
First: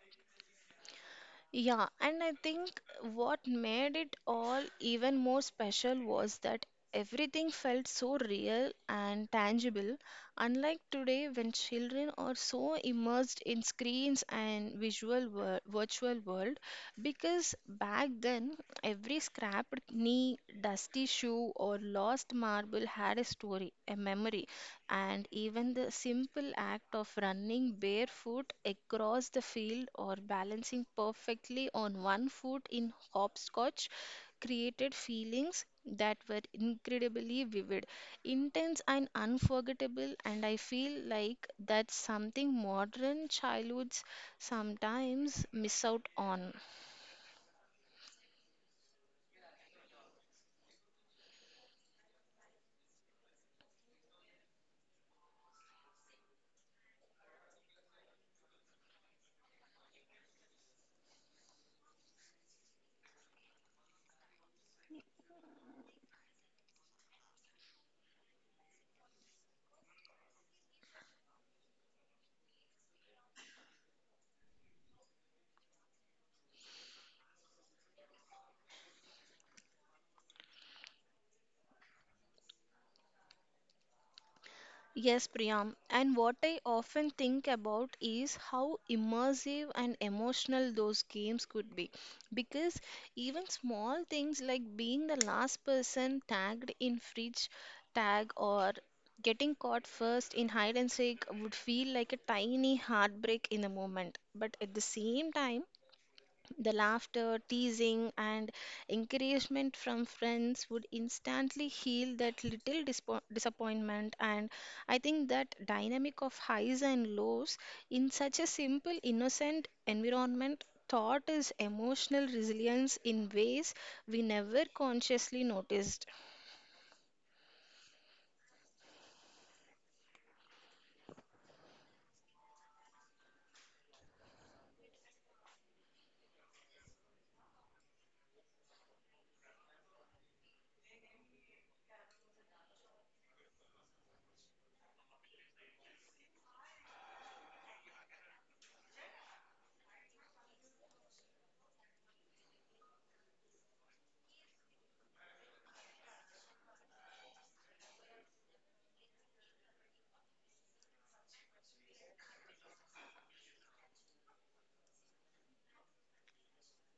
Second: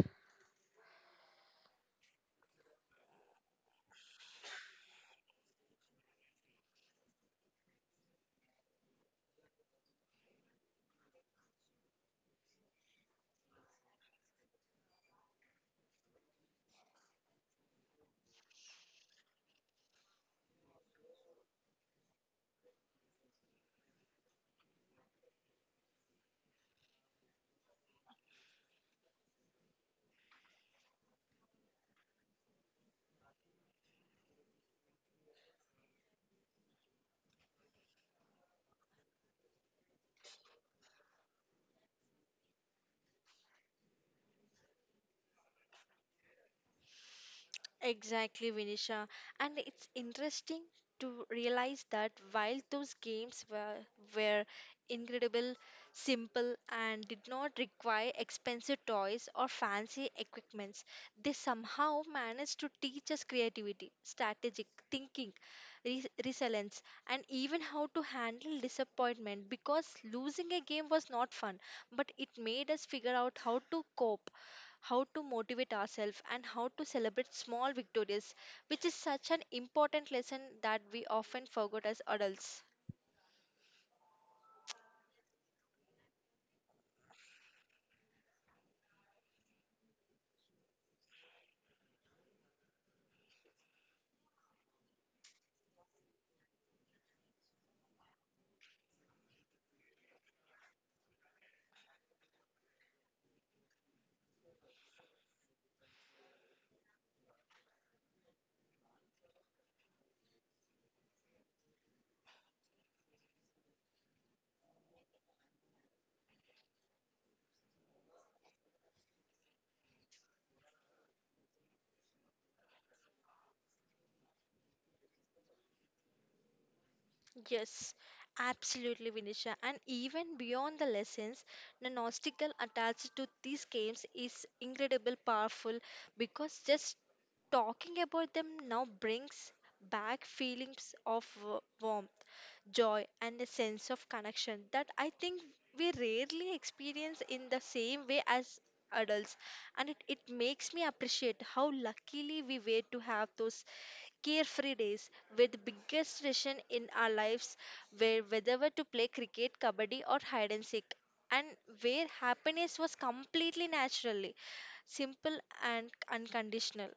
Speaker 2: Yeah, and I think what made it all even more special was that everything felt so real and tangible, unlike today when children are so immersed in screens and virtual world. Because back then, every scrapped knee, dusty shoe, or lost marble had a story, a memory and even the simple act of running barefoot across the field or balancing perfectly on one foot in hopscotch created feelings that were incredibly vivid, intense, and unforgettable. And I feel like that's something modern childhoods sometimes miss out on.
Speaker 1: Exactly, Vinisha. And it's interesting to realize that while those games were incredible, simple, and did not require expensive toys or fancy equipments, they somehow managed to teach us creativity, strategic thinking, resilience, and even how to handle disappointment because losing a game was not fun, but it made us figure out how to cope, how to motivate ourselves, and how to celebrate small victories, which is such an important lesson that we often forget as adults.
Speaker 2: Yes, Priyam. And what I often think about is how immersive and emotional those games could be. Because even small things like being the last person tagged in fridge tag or getting caught first in hide and seek would feel like a tiny heartbreak in the moment. But at the same time, the laughter, teasing, and encouragement from friends would instantly heal that little disappointment. And I think that dynamic of highs and lows in such a simple, innocent environment taught us emotional resilience in ways we never consciously noticed.
Speaker 1: Yes, absolutely, Vinisha. And even beyond the lessons, the nostalgia attached to these games is incredible powerful because just talking about them now brings back feelings of warmth, joy, and a sense of connection that I think we rarely experience in the same way as adults, and it makes me appreciate how luckily we were to have those carefree days where the biggest decision in our lives were whether to play cricket kabaddi or hide and seek, and where happiness was completely naturally simple and unconditional.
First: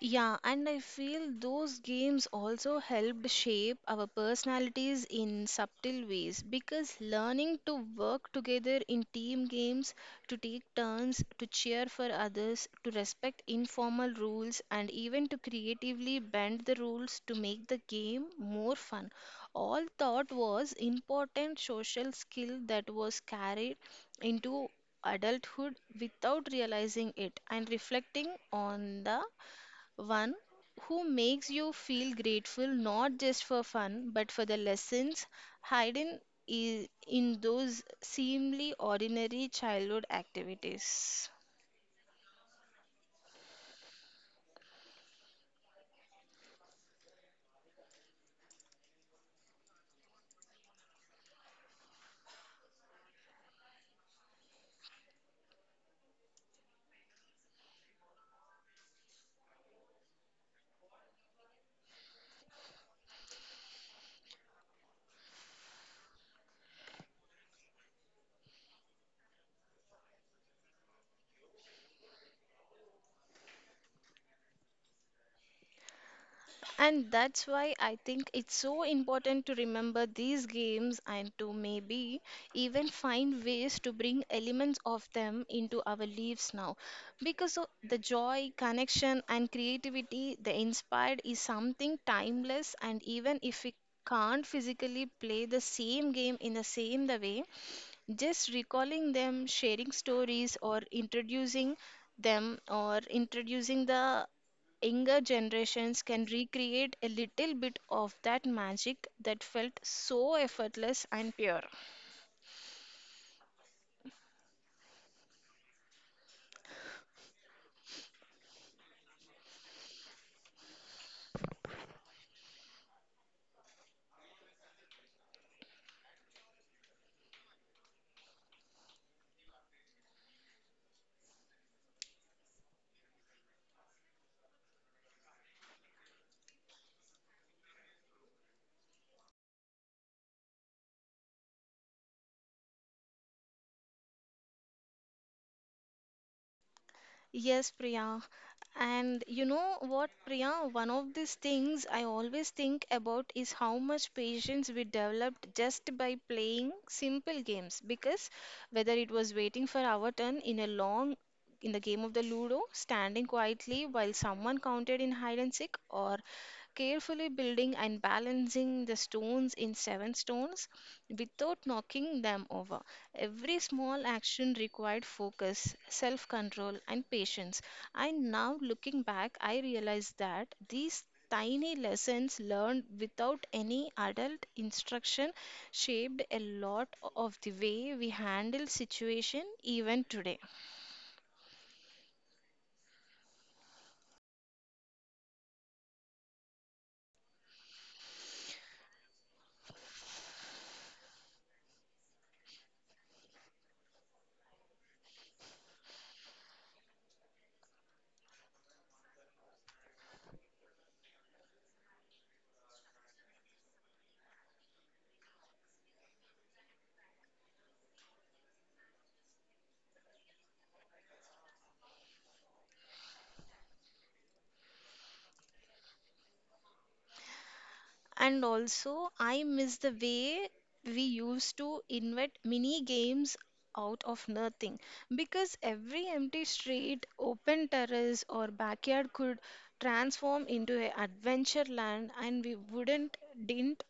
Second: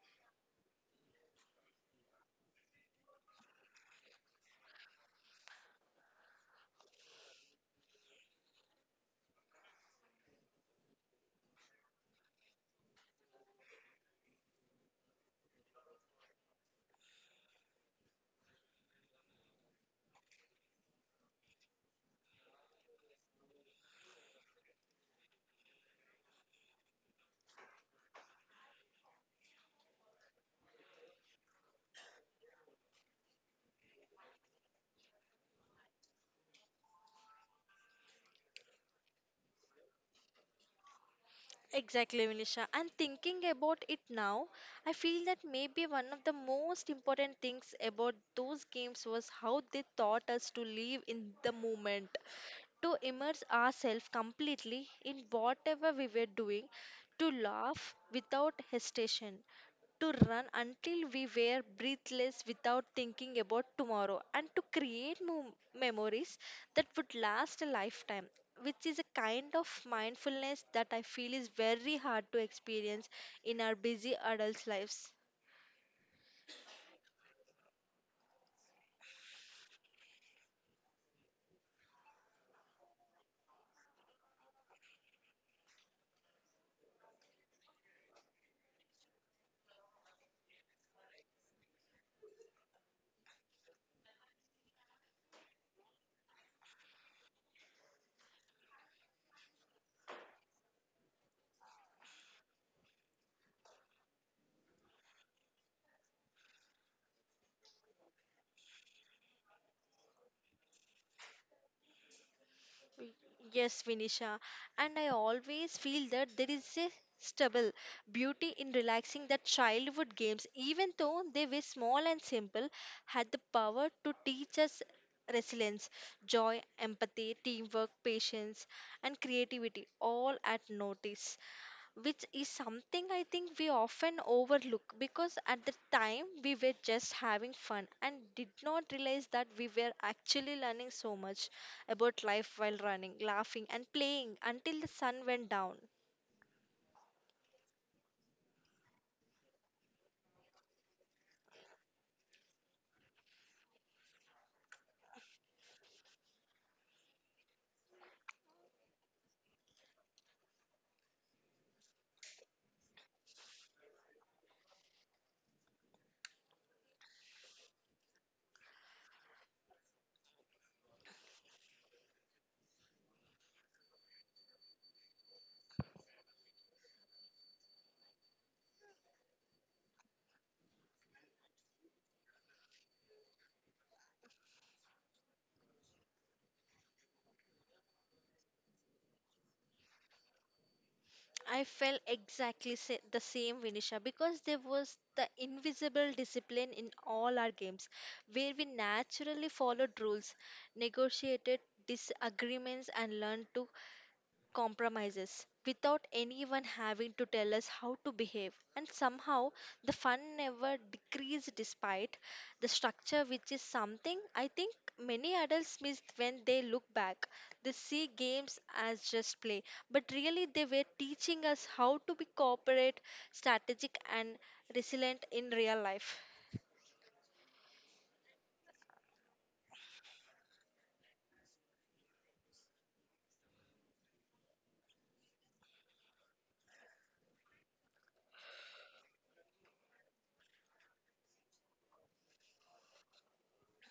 Speaker 2: Yeah, and I feel those games also helped shape our personalities in subtle ways because learning to work together in team games, to take turns, to cheer for others, to respect informal rules, and even to creatively bend the rules to make the game more fun, all thought was important social skill that was carried into adulthood without realizing it and reflecting on the one who makes you feel grateful not just for fun but for the lessons hidden in those seemingly ordinary childhood activities.
Speaker 1: Exactly, Vinisha. And thinking about it now, I feel that maybe one of the most important things about those games was how they taught us to live in the moment, to immerse ourselves completely in whatever we were doing, to laugh without hesitation, to run until we were breathless without thinking about tomorrow, and to create memories that would last a lifetime. Which is a kind of mindfulness that I feel is very hard to experience in our busy adult lives.
Speaker 2: And that's why I think it's so important to remember these games and to maybe even find ways to bring elements of them into our lives now. Because of the joy, connection, and creativity they inspired is something timeless, and even if we can't physically play the same game in the same the way just recalling them, sharing stories, or introducing the younger generations can recreate a little bit of that magic that felt so effortless and pure.
Speaker 1: Yes, Vinisha. And I always feel that there is a stubble beauty in relaxing that childhood games, even though they were small and simple, had the power to teach us resilience, joy, empathy, teamwork, patience, and creativity all at notice, which is something I think we often overlook because at the time we were just having fun and did not realize that we were actually learning so much about life while running, laughing, and playing until the sun went down.
Speaker 2: Yes, Priya. And you know what, Priya? One of these things I always think about is how much patience we developed just by playing simple games. Because whether it was waiting for our turn in a long in the game of the Ludo, standing quietly while someone counted in hide and seek, or carefully building and balancing the stones in seven stones without knocking them over. Every small action required focus, self control, and patience. And now, looking back, I realize that these tiny lessons learned without any adult instruction shaped a lot of the way we handle situation even today.
Speaker 1: I felt exactly the same, Vinisha, because there was the invisible discipline in all our games where we naturally followed rules, negotiated disagreements, and learned to compromises without anyone having to tell us how to behave. And somehow the fun never decreased despite the structure, which is something I think many adults miss when they look back. They see games as just play, but really they were teaching us how to be cooperate, strategic, and resilient in real life.
Speaker 2: And also, I miss the way we used to invent mini games out of nothing because every empty street, open terrace, or backyard could transform into an adventure land, and we wouldn't didn't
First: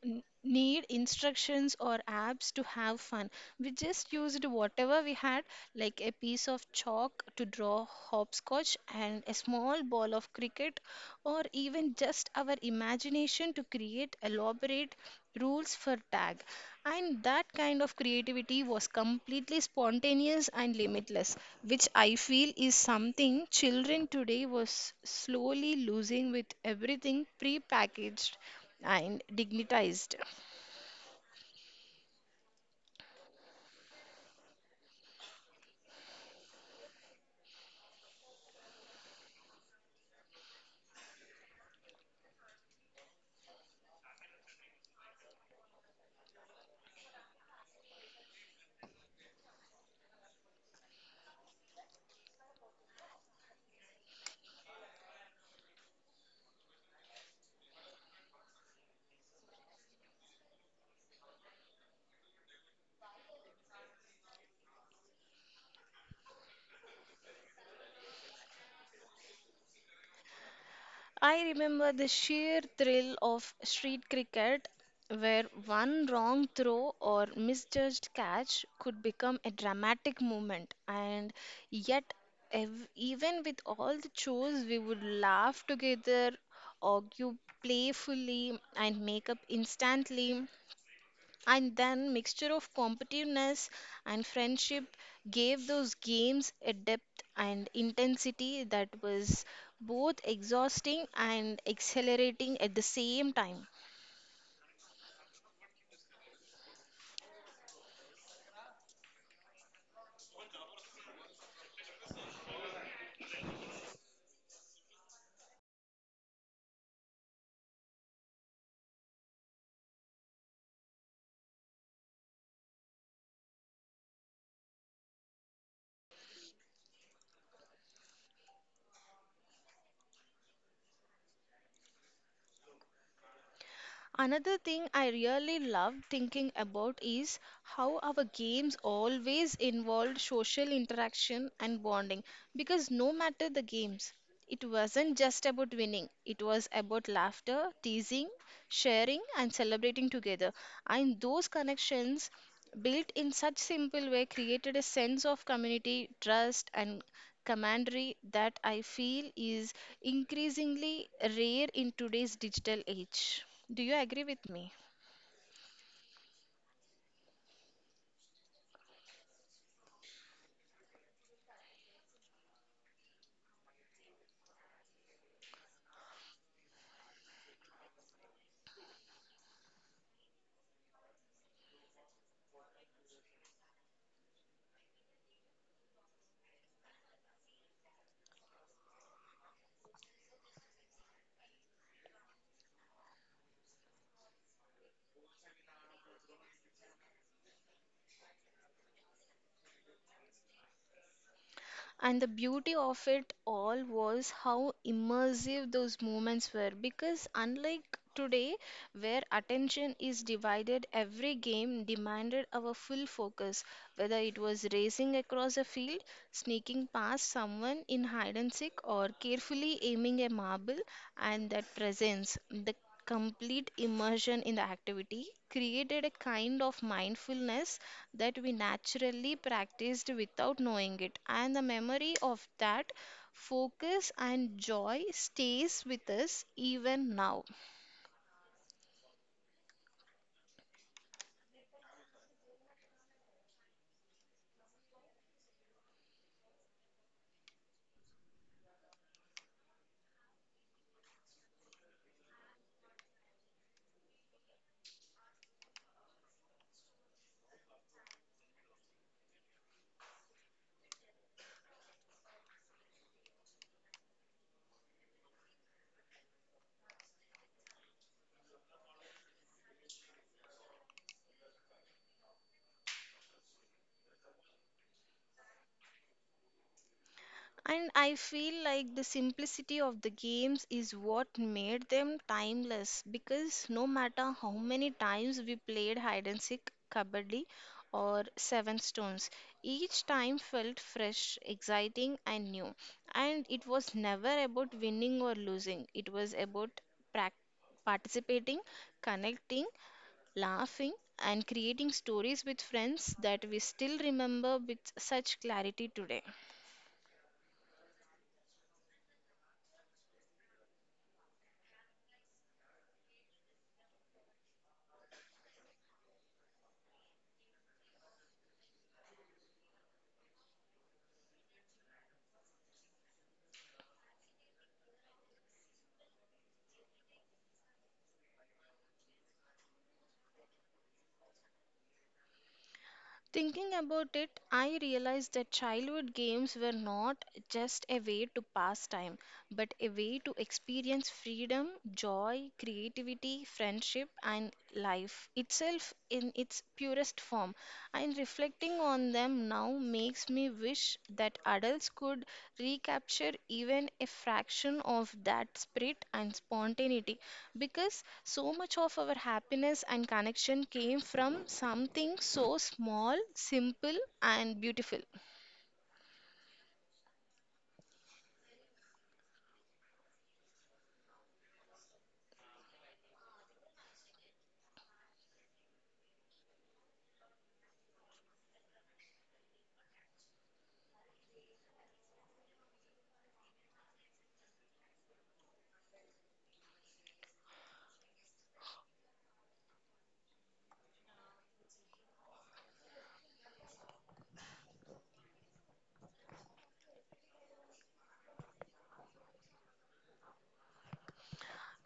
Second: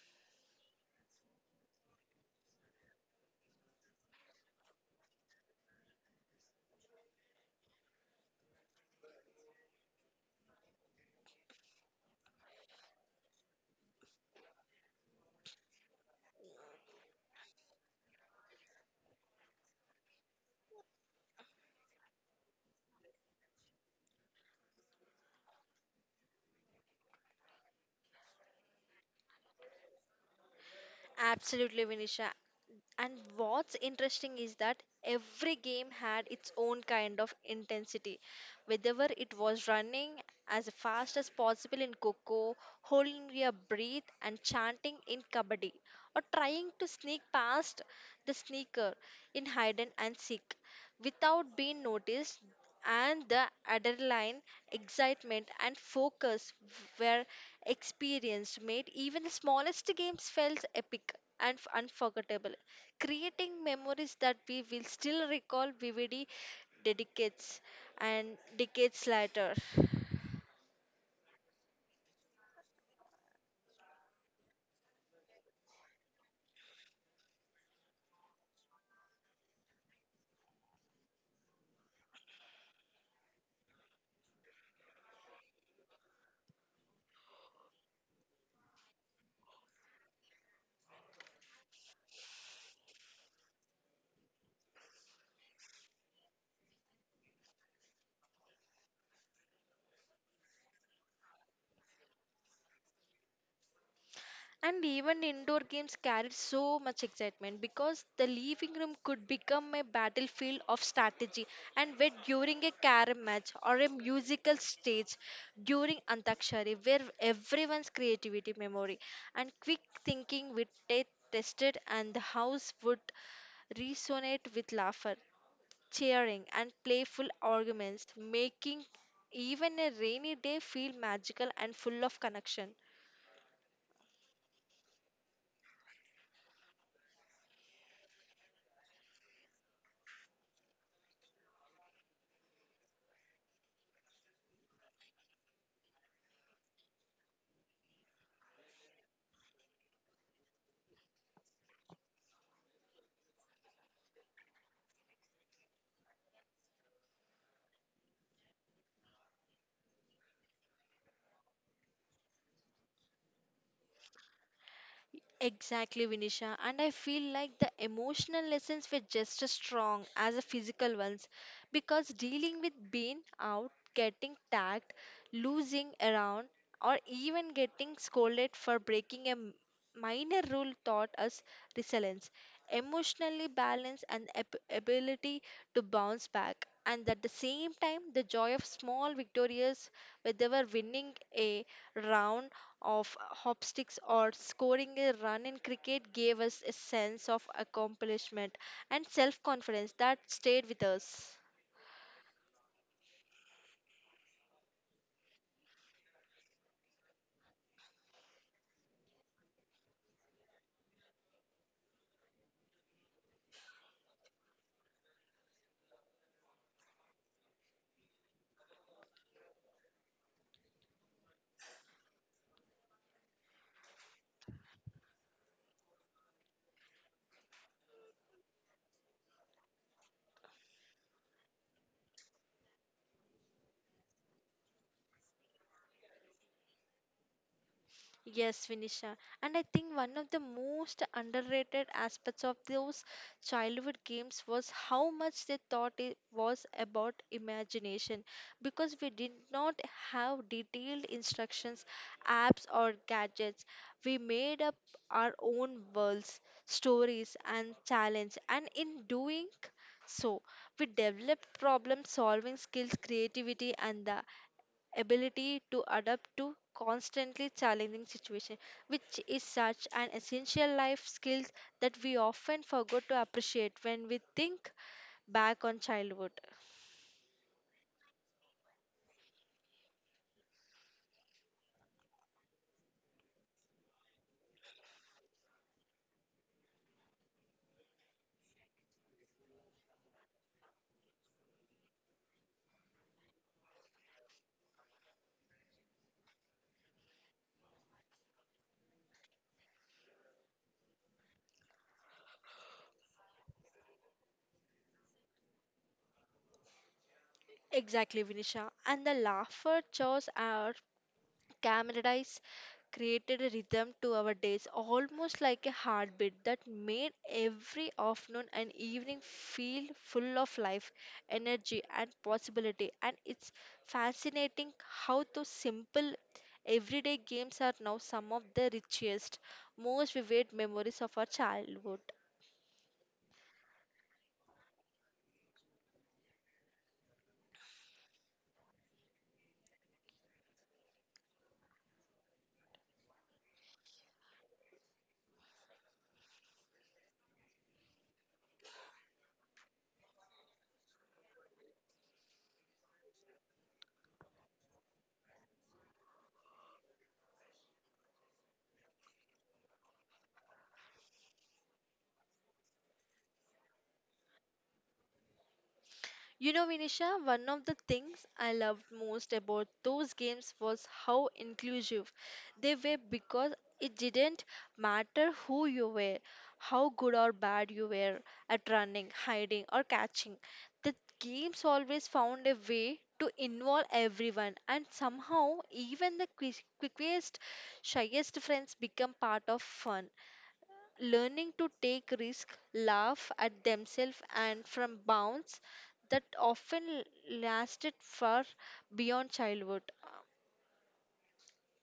Speaker 2: need instructions or apps to have fun. We just used whatever we had, like a piece of chalk to draw hopscotch and a small ball of cricket, or even just our imagination to create elaborate rules for tag. And that kind of creativity was completely spontaneous and limitless, which I feel is something children today was slowly losing with everything prepackaged and dignitized.
Speaker 1: Absolutely, Vinisha. And what's interesting is that every game had its own kind of intensity. Whether it was running as fast as possible in Coco, holding your breath and chanting in Kabaddi, or trying to sneak past the sneaker in Hide and Seek without being noticed, and the adrenaline, excitement, and focus were experienced, made even the smallest games felt epic and unforgettable, creating memories that we will still recall vividly decades and decades later.
Speaker 2: I remember the sheer thrill of street cricket, where one wrong throw or misjudged catch could become a dramatic moment, and yet, even with all the chores, we would laugh together, argue playfully, and make up instantly and then mixture of competitiveness and friendship gave those games a depth and intensity that was both exhausting and exhilarating at the same time.
Speaker 1: And even indoor games carried so much excitement because the living room could become a battlefield of strategy. And where during a carom match or a musical stage during Antakshari, where everyone's creativity, memory, and quick thinking would get tested, and the house would resonate with laughter, cheering, and playful arguments, making even a rainy day feel magical and full of connection.
Speaker 2: Another thing I really love thinking about is how our games always involved social interaction and bonding because no matter the games, it wasn't just about winning, it was about laughter, teasing, sharing, and celebrating together. And those connections built in such simple way created a sense of community trust and camaraderie that I feel is increasingly rare in today's digital age. Do you agree with me?
Speaker 1: Exactly, Vinisha. And I feel like the emotional lessons were just as strong as the physical ones because dealing with being out, getting tagged, losing around, or even getting scolded for breaking a minor rule taught us resilience, emotionally balanced and ability to bounce back, and at the same time the joy of small victories, whether winning a round of hopsticks or scoring a run in cricket, gave us a sense of accomplishment and self-confidence that stayed with us.
Speaker 2: And the beauty of it all was how immersive those moments were because, unlike today, where attention is divided, every game demanded our full focus, whether it was racing across a field, sneaking past someone in hide and seek, or carefully aiming a marble. And that presence, the complete immersion in the activity created a kind of mindfulness that we naturally practiced without knowing it. And the memory of that focus and joy stays with us even now.
Speaker 1: Yes, Vinisha. And I think one of the most underrated aspects of those childhood games was how much they thought it was about imagination because we did not have detailed instructions, apps, or gadgets. We made up our own worlds, stories, and challenge. And in doing so, we developed problem solving skills, creativity, and the ability to adapt to constantly challenging situations, which is such an essential life skill that we often forget to appreciate when we think back on childhood.
Speaker 2: And I feel like the simplicity of the games is what made them timeless because no matter how many times we played hide and seek, kabaddi, or seven stones, each time felt fresh, exciting, and new. And it was never about winning or losing, it was about prac- participating, connecting, laughing, and creating stories with friends that we still remember with such clarity today.
Speaker 1: Exactly, Vinisha. And the laughter chores are camaraderie created a rhythm to our days, almost like a heartbeat that made every afternoon and evening feel full of life, energy, and possibility. And it's fascinating how those simple everyday games are now some of the richest, most vivid memories of our childhood.
Speaker 2: Thinking about it, I realized that childhood games were not just a way to pass time, but a way to experience freedom, joy, creativity, friendship, and life itself in its purest form and reflecting on them now makes me wish that adults could recapture even a fraction of that spirit and spontaneity because so much of our happiness and connection came from something so small, simple, and beautiful.
Speaker 1: You know, Vinisha, one of the things I loved most about those games was how inclusive they were because it didn't matter who you were, how good or bad you were at running, hiding, or catching. The games always found a way to involve everyone, and somehow, even the quickest, shyest friends become part of fun, learning to take risk, laugh at themselves and from bounds that often lasted far beyond childhood.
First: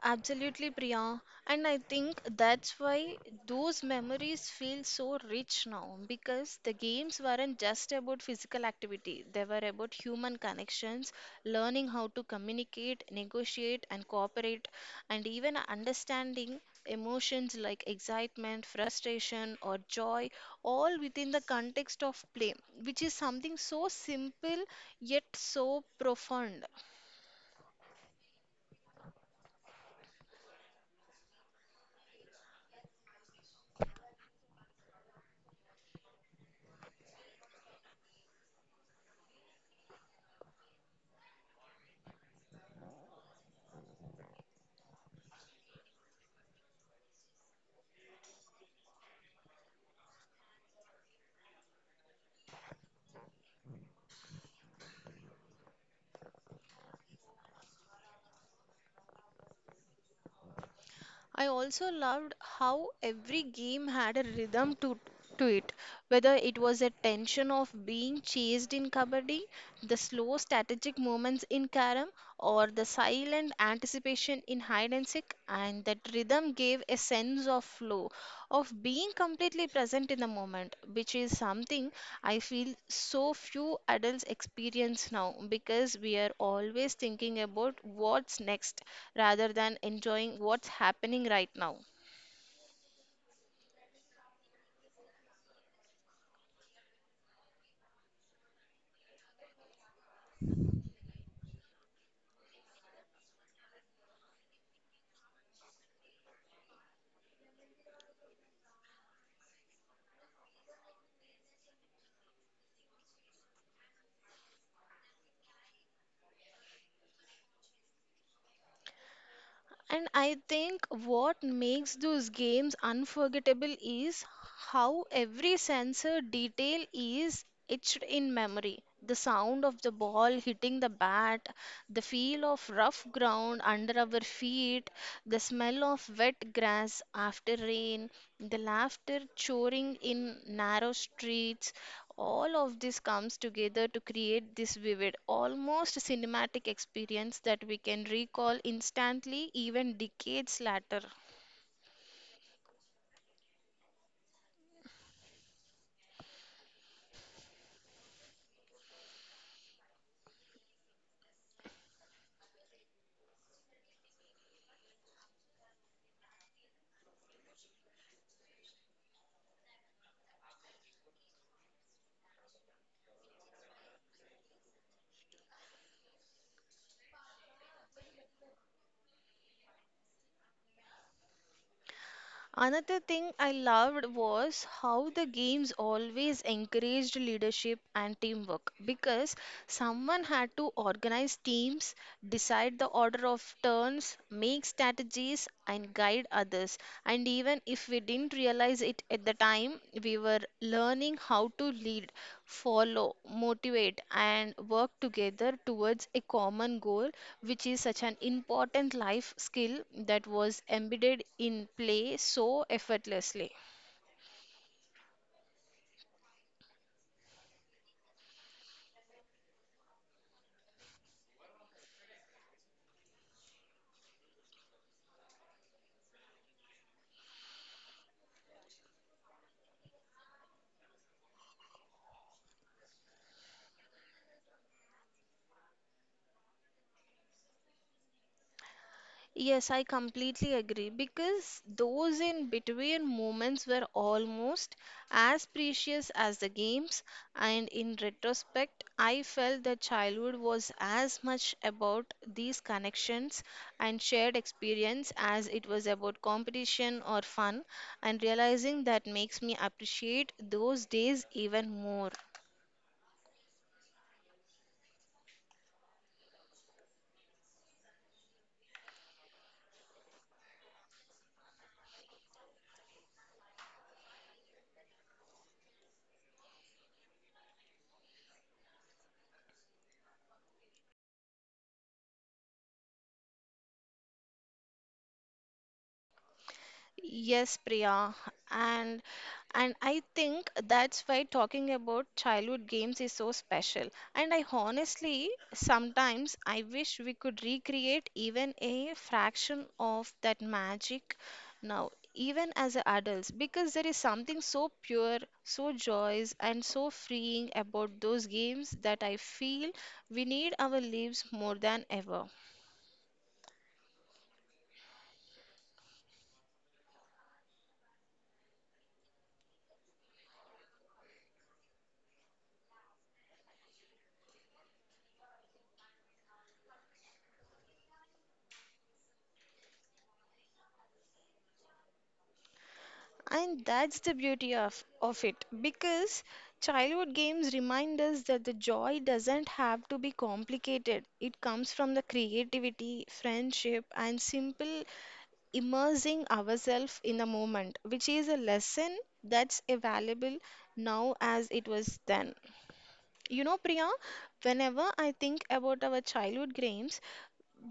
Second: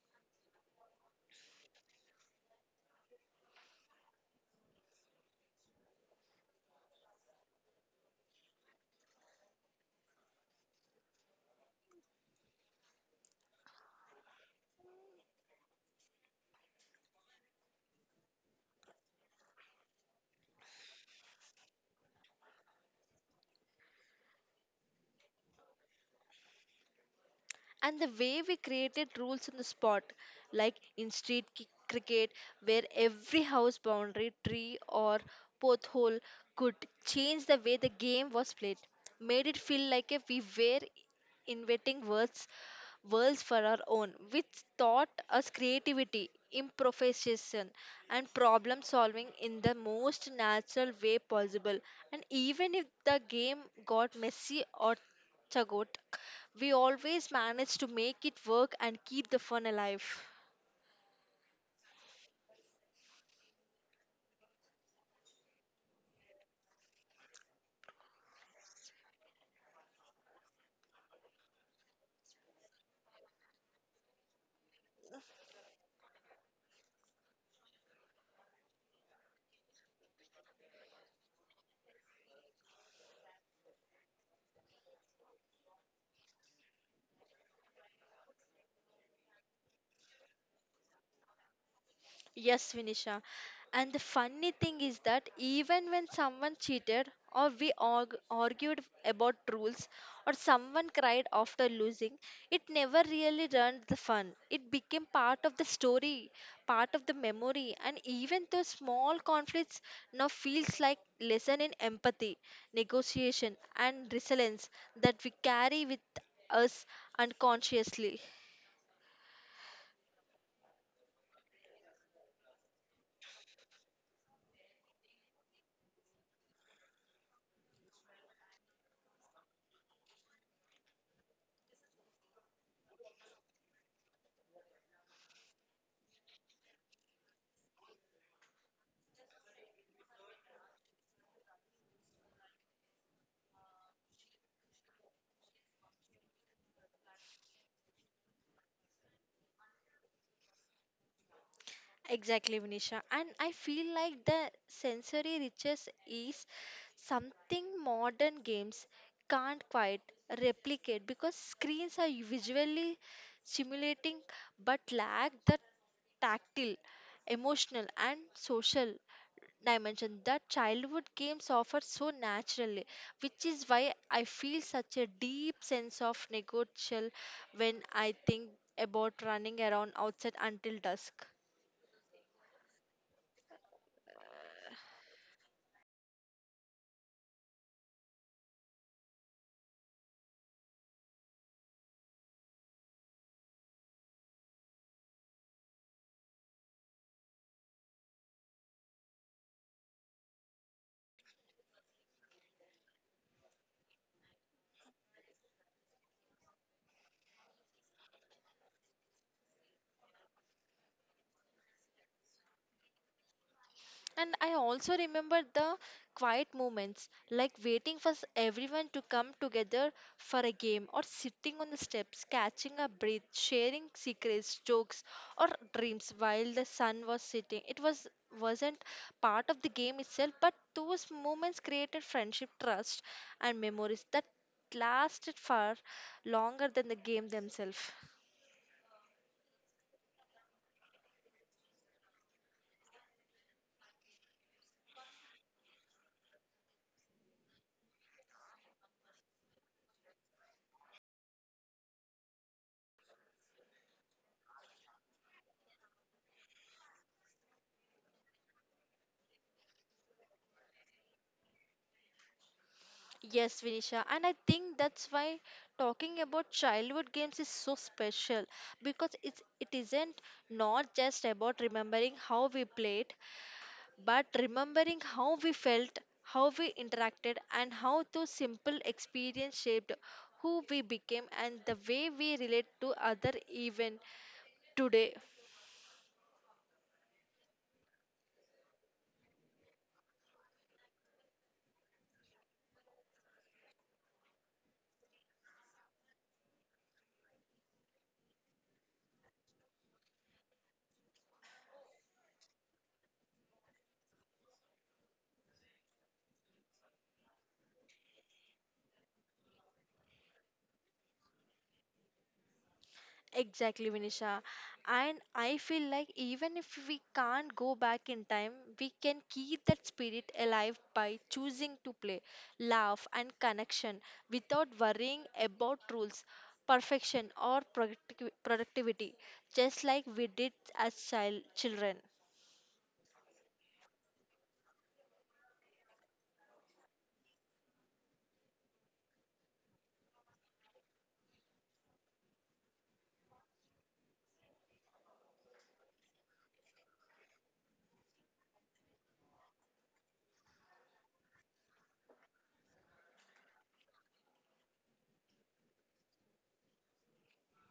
Speaker 2: Absolutely, Priya. And I think that's why those memories feel so rich now because the games weren't just about physical activity, they were about human connections, learning how to communicate, negotiate, and cooperate, and even understanding emotions like excitement, frustration, or joy, all within the context of play, which is something so simple yet so profound.
Speaker 1: And the way we created rules on the spot, like in street cricket, where every house boundary, tree, or pothole could change the way the game was played, made it feel like if we were inventing words, worlds for our own, which taught us creativity, improvisation, and problem solving in the most natural way possible. And even if the game got messy or Chagot, we always manage to make it work and keep the fun alive.
Speaker 2: I also loved how every game had a rhythm to it, whether it was a tension of being chased in kabaddi, the slow strategic moments in karam, or the silent anticipation in hide and seek, and that rhythm gave a sense of flow of being completely present in the moment, which is something I feel so few adults experience now because we are always thinking about what's next rather than enjoying what's happening right now.
Speaker 1: Yes, Vinisha. And the funny thing is that even when someone cheated or we argued about rules or someone cried after losing, it never really ruined the fun. It became part of the story, part of the memory, and even though small conflicts now feels like lesson in empathy, negotiation, and resilience that we carry with us unconsciously.
Speaker 2: And I think what makes those games unforgettable is how every sensor detail is etched in memory. The sound of the ball hitting the bat, the feel of rough ground under our feet, the smell of wet grass after rain, the laughter choring in narrow streets, all of this comes together to create this vivid, almost cinematic experience that we can recall instantly, even decades later.
Speaker 1: Exactly, Vinisha. And I feel like the sensory riches is something modern games can't quite replicate because screens are visually stimulating but lack the tactile, emotional, and social dimension that childhood games offer so naturally, which is why I feel such a deep sense of negotiable when I think about running around outside until dusk.
Speaker 2: Another thing I loved was how the games always encouraged leadership and teamwork because someone had to organize teams, decide the order of turns, make strategies, and guide others. And even if we didn't realize it at the time, we were learning how to lead, follow, motivate, and work together towards a common goal, which is such an important life skill that was embedded in play so effortlessly.
Speaker 1: And I also remember the quiet moments, like waiting for everyone to come together for a game, or sitting on the steps, catching a breath, sharing secrets, jokes, or dreams while the sun was setting. It wasn't part of the game itself, but those moments created friendship, trust, and memories that lasted far longer than the game themselves.
Speaker 2: Yes, I completely agree because those in between moments were almost as precious as the games, and in retrospect, I felt that childhood was as much about these connections and shared experience as it was about competition or fun, and realizing that makes me appreciate those days even more.
Speaker 1: Yes, Vinisha, and I think that's why talking about childhood games is so special because it isn't not just about remembering how we played, but remembering how we felt, how we interacted, and how those simple experiences shaped who we became and the way we relate to other even today.
Speaker 2: Yes, Priya, and and I think that's why talking about childhood games is so special. And I honestly sometimes I wish we could recreate even a fraction of that magic now, even as adults, because there is something so pure, so joyous, and so freeing about those games that I feel we need our lives more than ever.
Speaker 1: Exactly, Vinisha. And I feel like even if we can't go back in time, we can keep that spirit alive by choosing to play, laugh, and connection without worrying about rules, perfection, or productivity, just like we did as children.
Speaker 2: And that's the beauty of it because childhood games remind us that the joy doesn't have to be complicated. It comes from the creativity, friendship, and simple immersing ourselves in the moment, which is a lesson that's available now as it was then. You know, Priya, whenever I think about our childhood games,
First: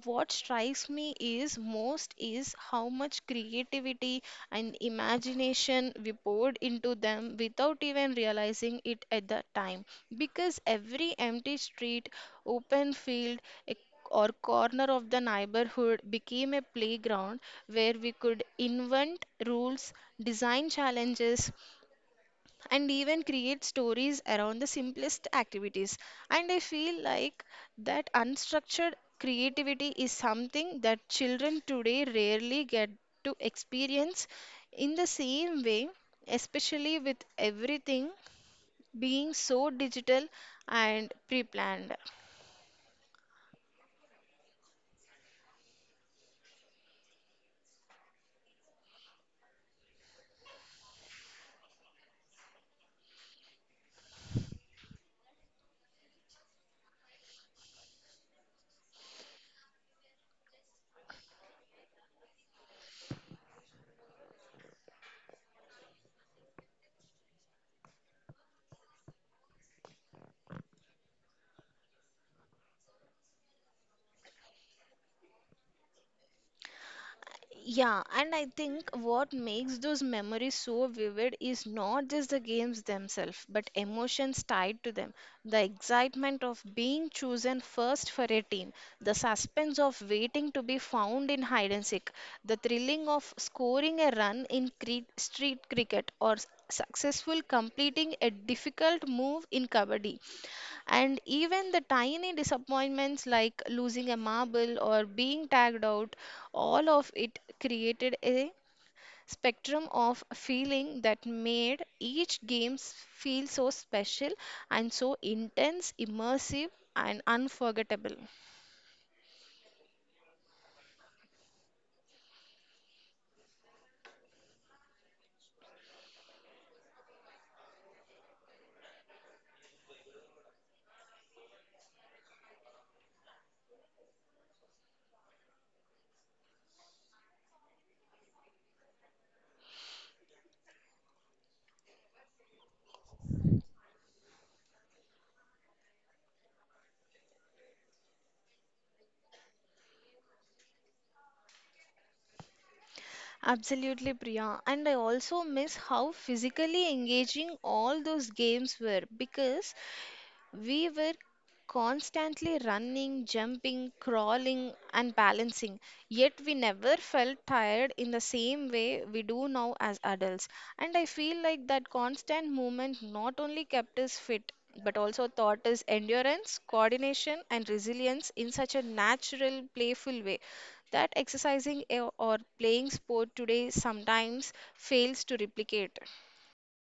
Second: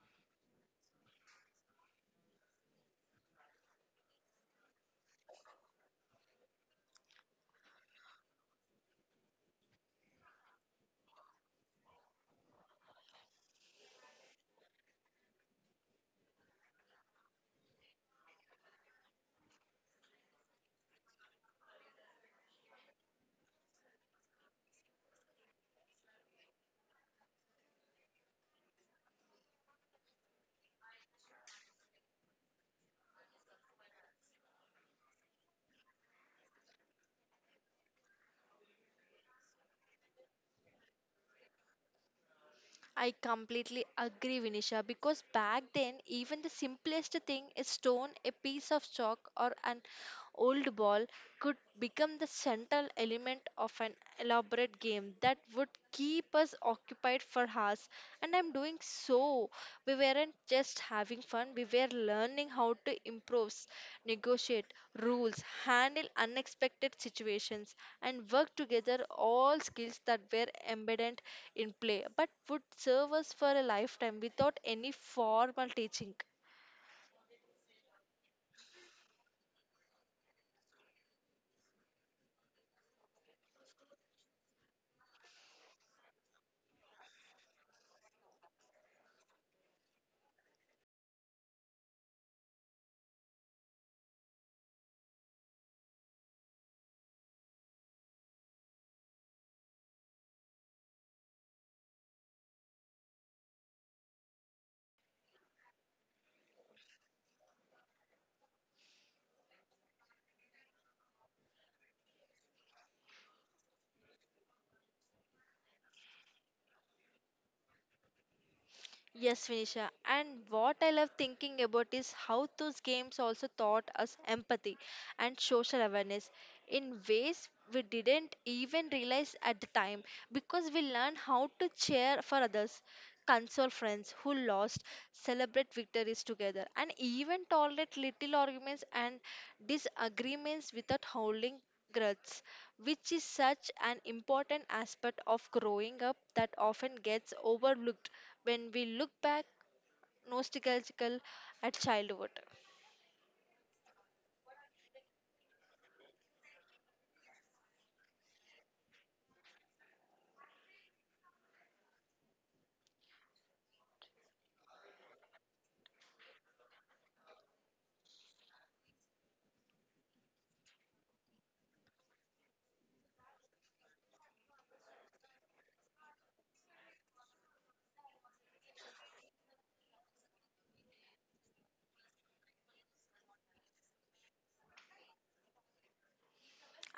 Speaker 2: what strikes me is most is how much creativity and imagination we poured into them without even realizing it at the time because every empty street open field a- or corner of the neighborhood became a playground where we could invent rules, design challenges, and even create stories around the simplest activities. And I feel like that unstructured creativity is something that children today rarely get to experience in the same way, especially with everything being so digital and pre planned.
Speaker 1: I completely agree, Vinisha, because back then, even the simplest thing, a stone, a piece of chalk, or an old ball, could become the central element of an elaborate game that would keep us occupied for hours. And I'm doing so we weren't just having fun, we were learning how to improvise, negotiate rules, handle unexpected situations, and work together all skills that were embedded in play but would serve us for a lifetime without any formal teaching.
Speaker 2: Yeah, and I think what makes those memories so vivid is not just the games themselves, but emotions tied to them. The excitement of being chosen first for a team, the suspense of waiting to be found in hide and seek, the thrilling of scoring a run in street cricket, or successful completing a difficult move in kabaddi. And even the tiny disappointments like losing a marble or being tagged out, all of it created a spectrum of feeling that made each game feel so special and so intense, immersive, and unforgettable.
Speaker 1: Yes, Vinisha. And what I love thinking about is how those games also taught us empathy and social awareness in ways we didn't even realize at the time because we learn how to cheer for others, console friends who lost, celebrate victories together, and even tolerate little arguments and disagreements without howling growths, which is such an important aspect of growing up that often gets overlooked when we look back nostalgical at childhood.
Speaker 2: Absolutely, Priya. And I also miss how physically engaging all those games were because we were constantly running, jumping, crawling, and balancing. Yet we never felt tired in the same way we do now as adults. And I feel like that constant movement not only kept us fit, but also taught us endurance, coordination, and resilience in such a natural, playful way that exercising or playing sport today sometimes fails to replicate.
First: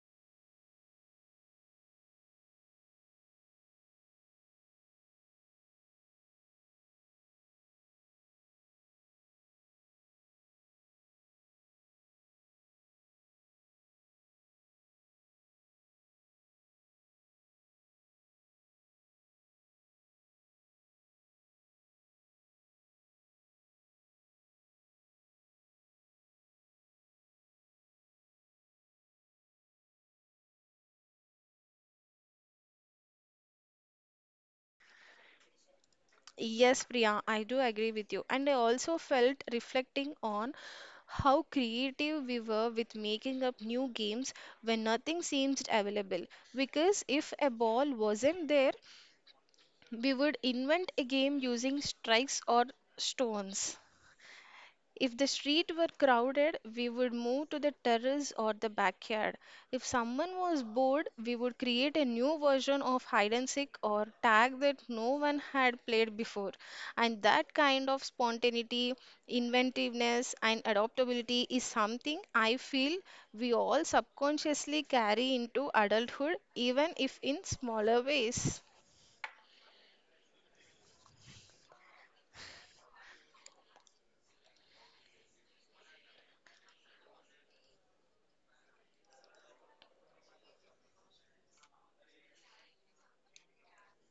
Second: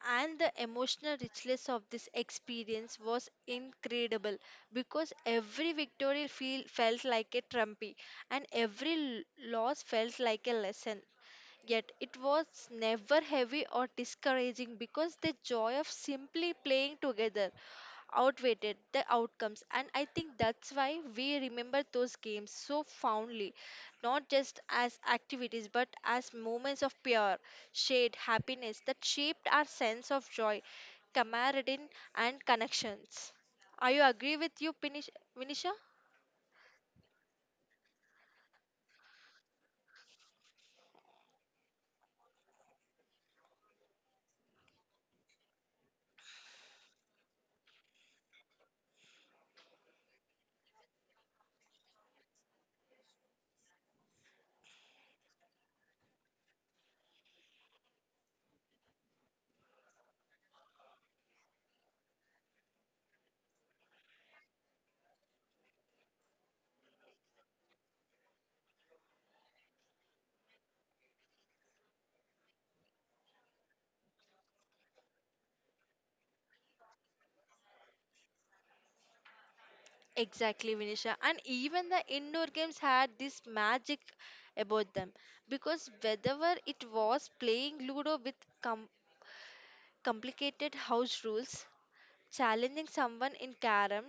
Speaker 1: And the emotional richness of this experience was incredible because every felt like a trumpy and every loss felt like a lesson. Yet it was never heavy or discouraging because the joy of simply playing together outweighed the outcomes. And I think that's why we remember those games so fondly, not just as activities but as moments of pure, shared happiness that shaped our sense of joy, camaraderie, and connections. Are you agree with you, Vinisha?
Speaker 2: Yes, Priya, I do agree with you. And I also felt reflecting on how creative we were with making up new games when nothing seemed available. Because if a ball wasn't there, we would invent a game using strikes or stones. If the street were crowded, we would move to the terrace or the backyard. If someone was bored, we would create a new version of hide and seek or tag that no one had played before. And that kind of spontaneity, inventiveness, and adaptability is something I feel we all subconsciously carry into adulthood, even if in smaller ways.
Speaker 1: Exactly, Vinisha. And even the indoor games had this magic about them because whether it was playing Ludo with com- complicated house rules, challenging someone in Karam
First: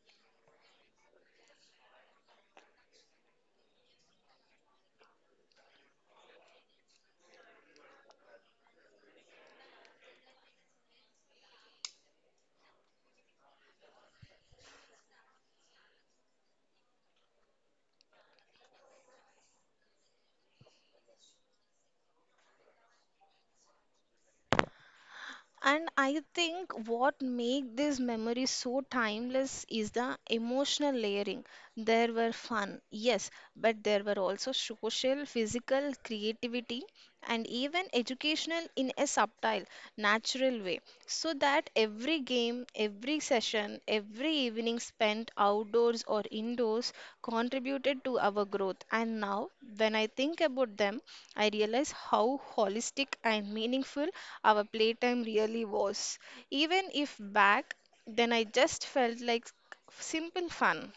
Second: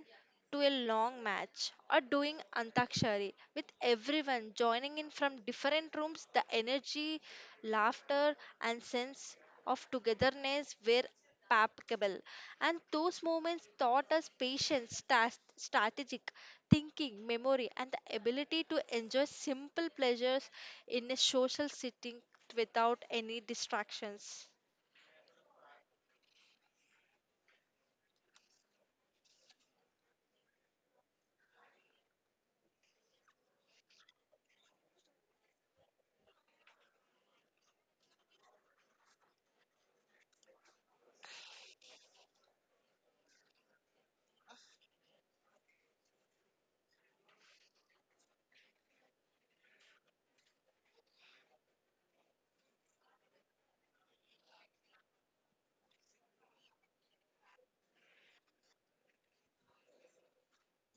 Speaker 1: to a long match, or doing Antakshari with everyone joining in from different rooms, the energy, laughter, and sense of togetherness were palpable. And those moments taught us patience, strategic thinking, memory, and the ability to enjoy simple pleasures in a social setting without any distractions.
Speaker 2: And I think what make these memories so timeless is the emotional layering. There were fun, yes, but there were also social, physical, creativity, and even educational in a subtle, natural way. So that every game, every session, every evening spent outdoors or indoors, contributed to our growth. And now, when I think about them, I realize how holistic and meaningful our playtime really was. Even if back then I just felt like simple fun.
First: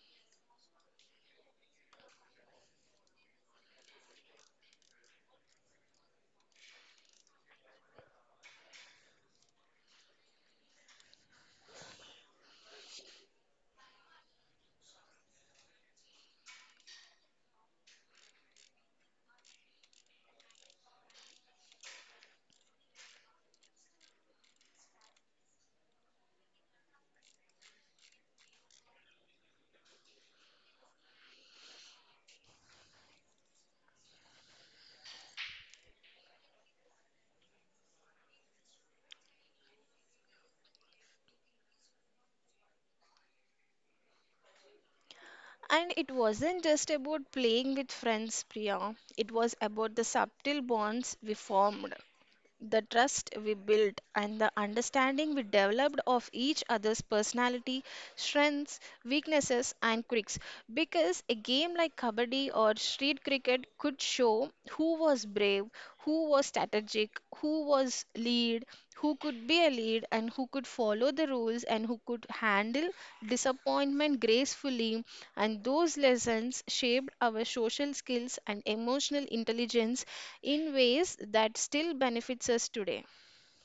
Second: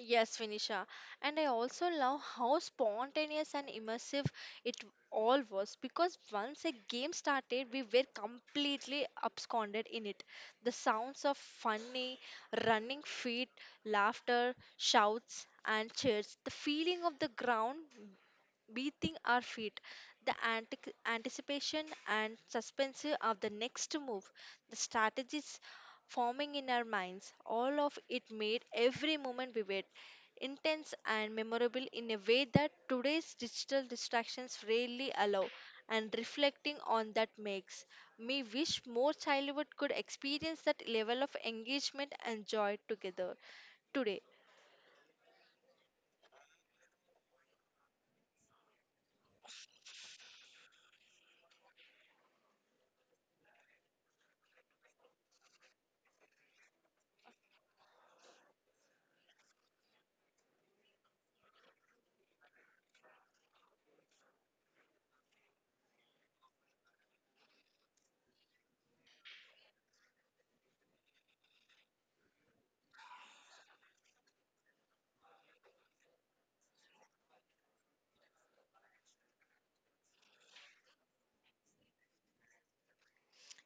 Speaker 1: Yes, Vinisha. And I also love how spontaneous and immersive it all was because once a game started, we were completely absconded in it. The sounds of funny, running feet, laughter, shouts, and cheers, the feeling of the ground beating our feet, the anticipation and suspense of the next move, the strategies forming in our minds, all of it made every moment vivid, intense, and memorable in a way that today's digital distractions rarely allow. And reflecting on that makes me wish more childhood could experience that level of engagement and joy together today.
Speaker 2: And it wasn't just about playing with friends, Priya. It was about the subtle bonds we formed. The trust we built and the understanding we developed of each other's personality, strengths, weaknesses, and quirks. Because a game like Kabaddi or street cricket could show who was brave, who was strategic, who was lead, who could be a lead and who could follow the rules and who could handle disappointment gracefully, and those lessons shaped our social skills and emotional intelligence in ways that still benefits us today.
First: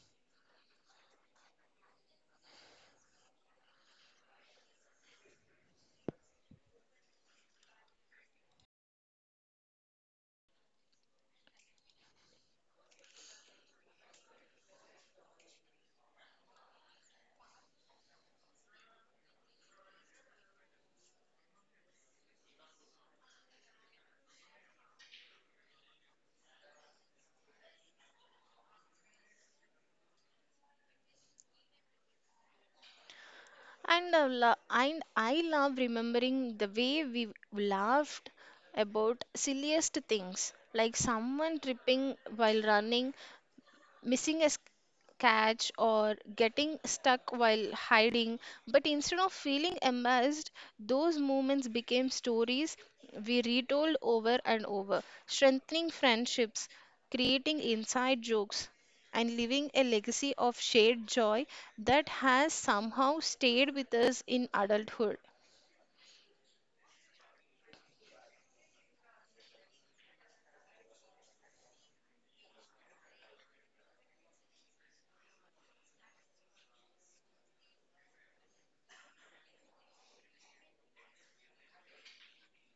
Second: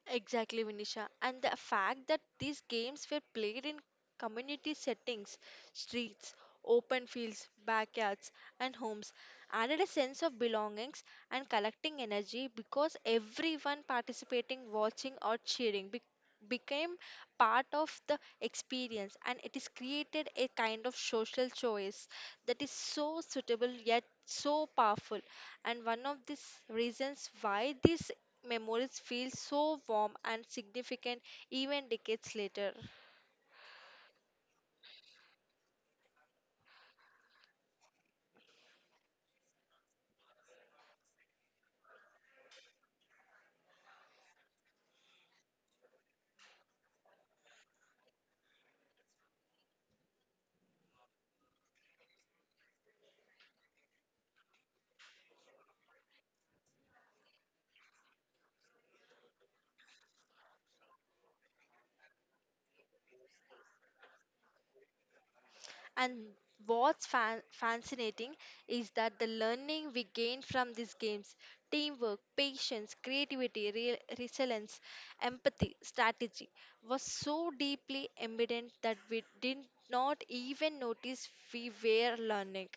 Speaker 1: Exactly, Vinisha. And the fact that these games were played in community settings, streets, open fields, backyards, and homes added a sense of belongings and collecting energy because everyone participating, watching, or cheering became part of the experience and it is created a kind of social choice that is so suitable yet so powerful and one of the reasons why these memories feel so warm and significant even decades later.
Speaker 2: And I love remembering the way we laughed about silliest things like someone tripping while running, missing a catch, or getting stuck while hiding, but instead of feeling amazed, those moments became stories we retold over and over, strengthening friendships, creating inside jokes, and leaving a legacy of shared joy that has somehow stayed with us in adulthood.
Speaker 1: And what's fascinating is that the learning we gain from these games teamwork, patience, creativity, resilience, empathy, strategy was so deeply embedded that we did not even notice we were learning,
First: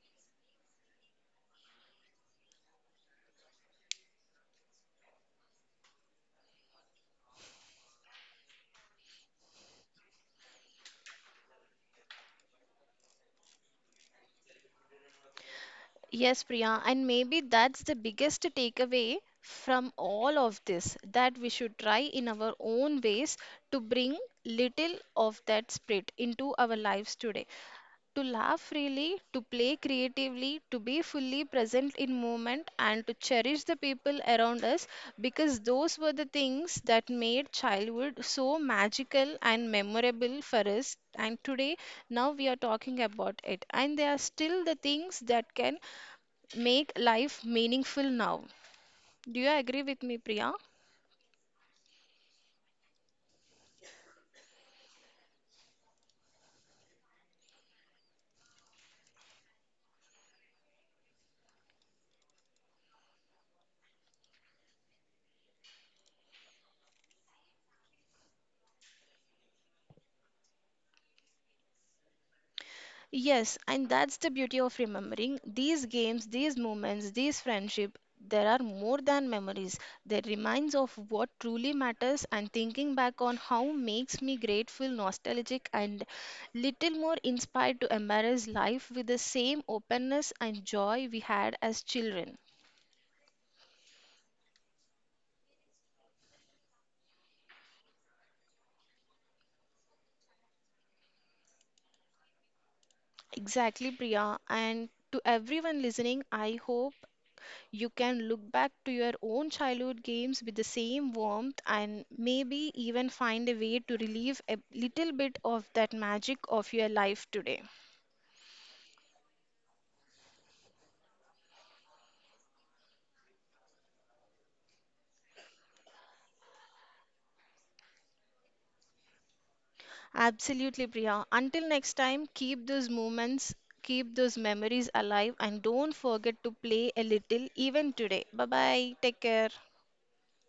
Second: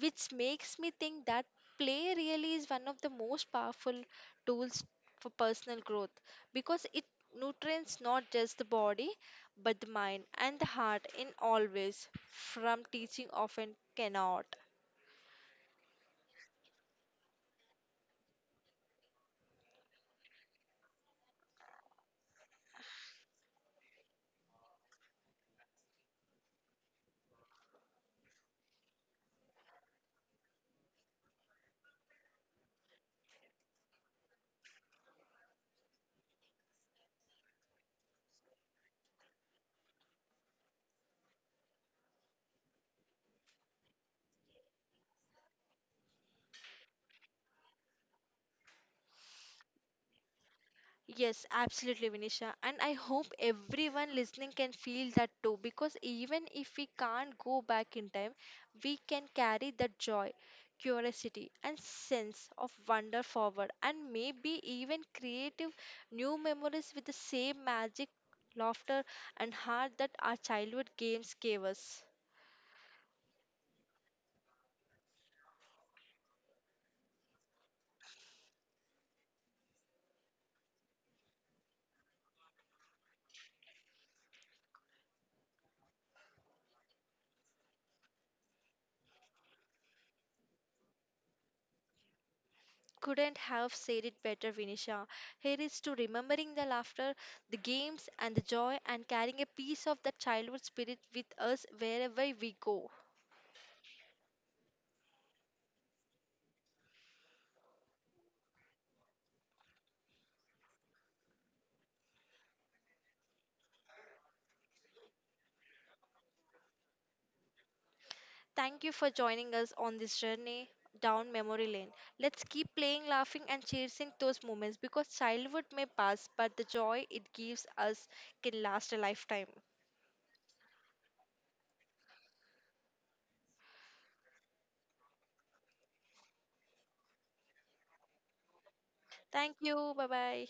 Speaker 1: which makes me think that play really is one of the most powerful tools for personal growth because it nutrients not just the body but the mind and the heart in all ways from teaching often cannot.
Speaker 2: Yes, Priya, and maybe that's the biggest takeaway from all of this, that we should try in our own ways to bring little of that spirit into our lives today. To laugh freely, to play creatively, to be fully present in moment, and to cherish the people around us because those were the things that made childhood so magical and memorable for us. And today, now we are talking about it, and they are still the things that can make life meaningful now. Do you agree with me, Priya?
Speaker 1: Yes, absolutely, Vinisha. And I hope everyone listening can feel that too because even if we can't go back in time, we can carry that joy, curiosity, and sense of wonder forward and maybe even creative new memories with the same magic, laughter, and heart that our childhood games gave us.
Speaker 2: Yes, and that's the beauty of remembering these games, these moments, these friendship. There are more than memories. They reminds of what truly matters, and thinking back on how makes me grateful, nostalgic, and little more inspired to embrace life with the same openness and joy we had as children.
Speaker 1: Couldn't have said it better, Vinisha. Here is to remembering the laughter, the games, and the joy, and carrying a piece of that childhood spirit with us wherever we go.
Speaker 2: Exactly, Priya. And to everyone listening, I hope you can look back to your own childhood games with the same warmth and maybe even find a way to relieve a little bit of that magic of your life today.
Speaker 1: Thank you for joining us on this journey down memory lane. Let's keep playing, laughing, and chasing those moments because childhood may pass, but the joy it gives us can last a lifetime.
Speaker 2: Absolutely, Priya. Until next time, keep those moments, keep those memories alive, and don't forget to play a little even today. Bye bye. Take care.
Speaker 1: Thank you. Bye bye.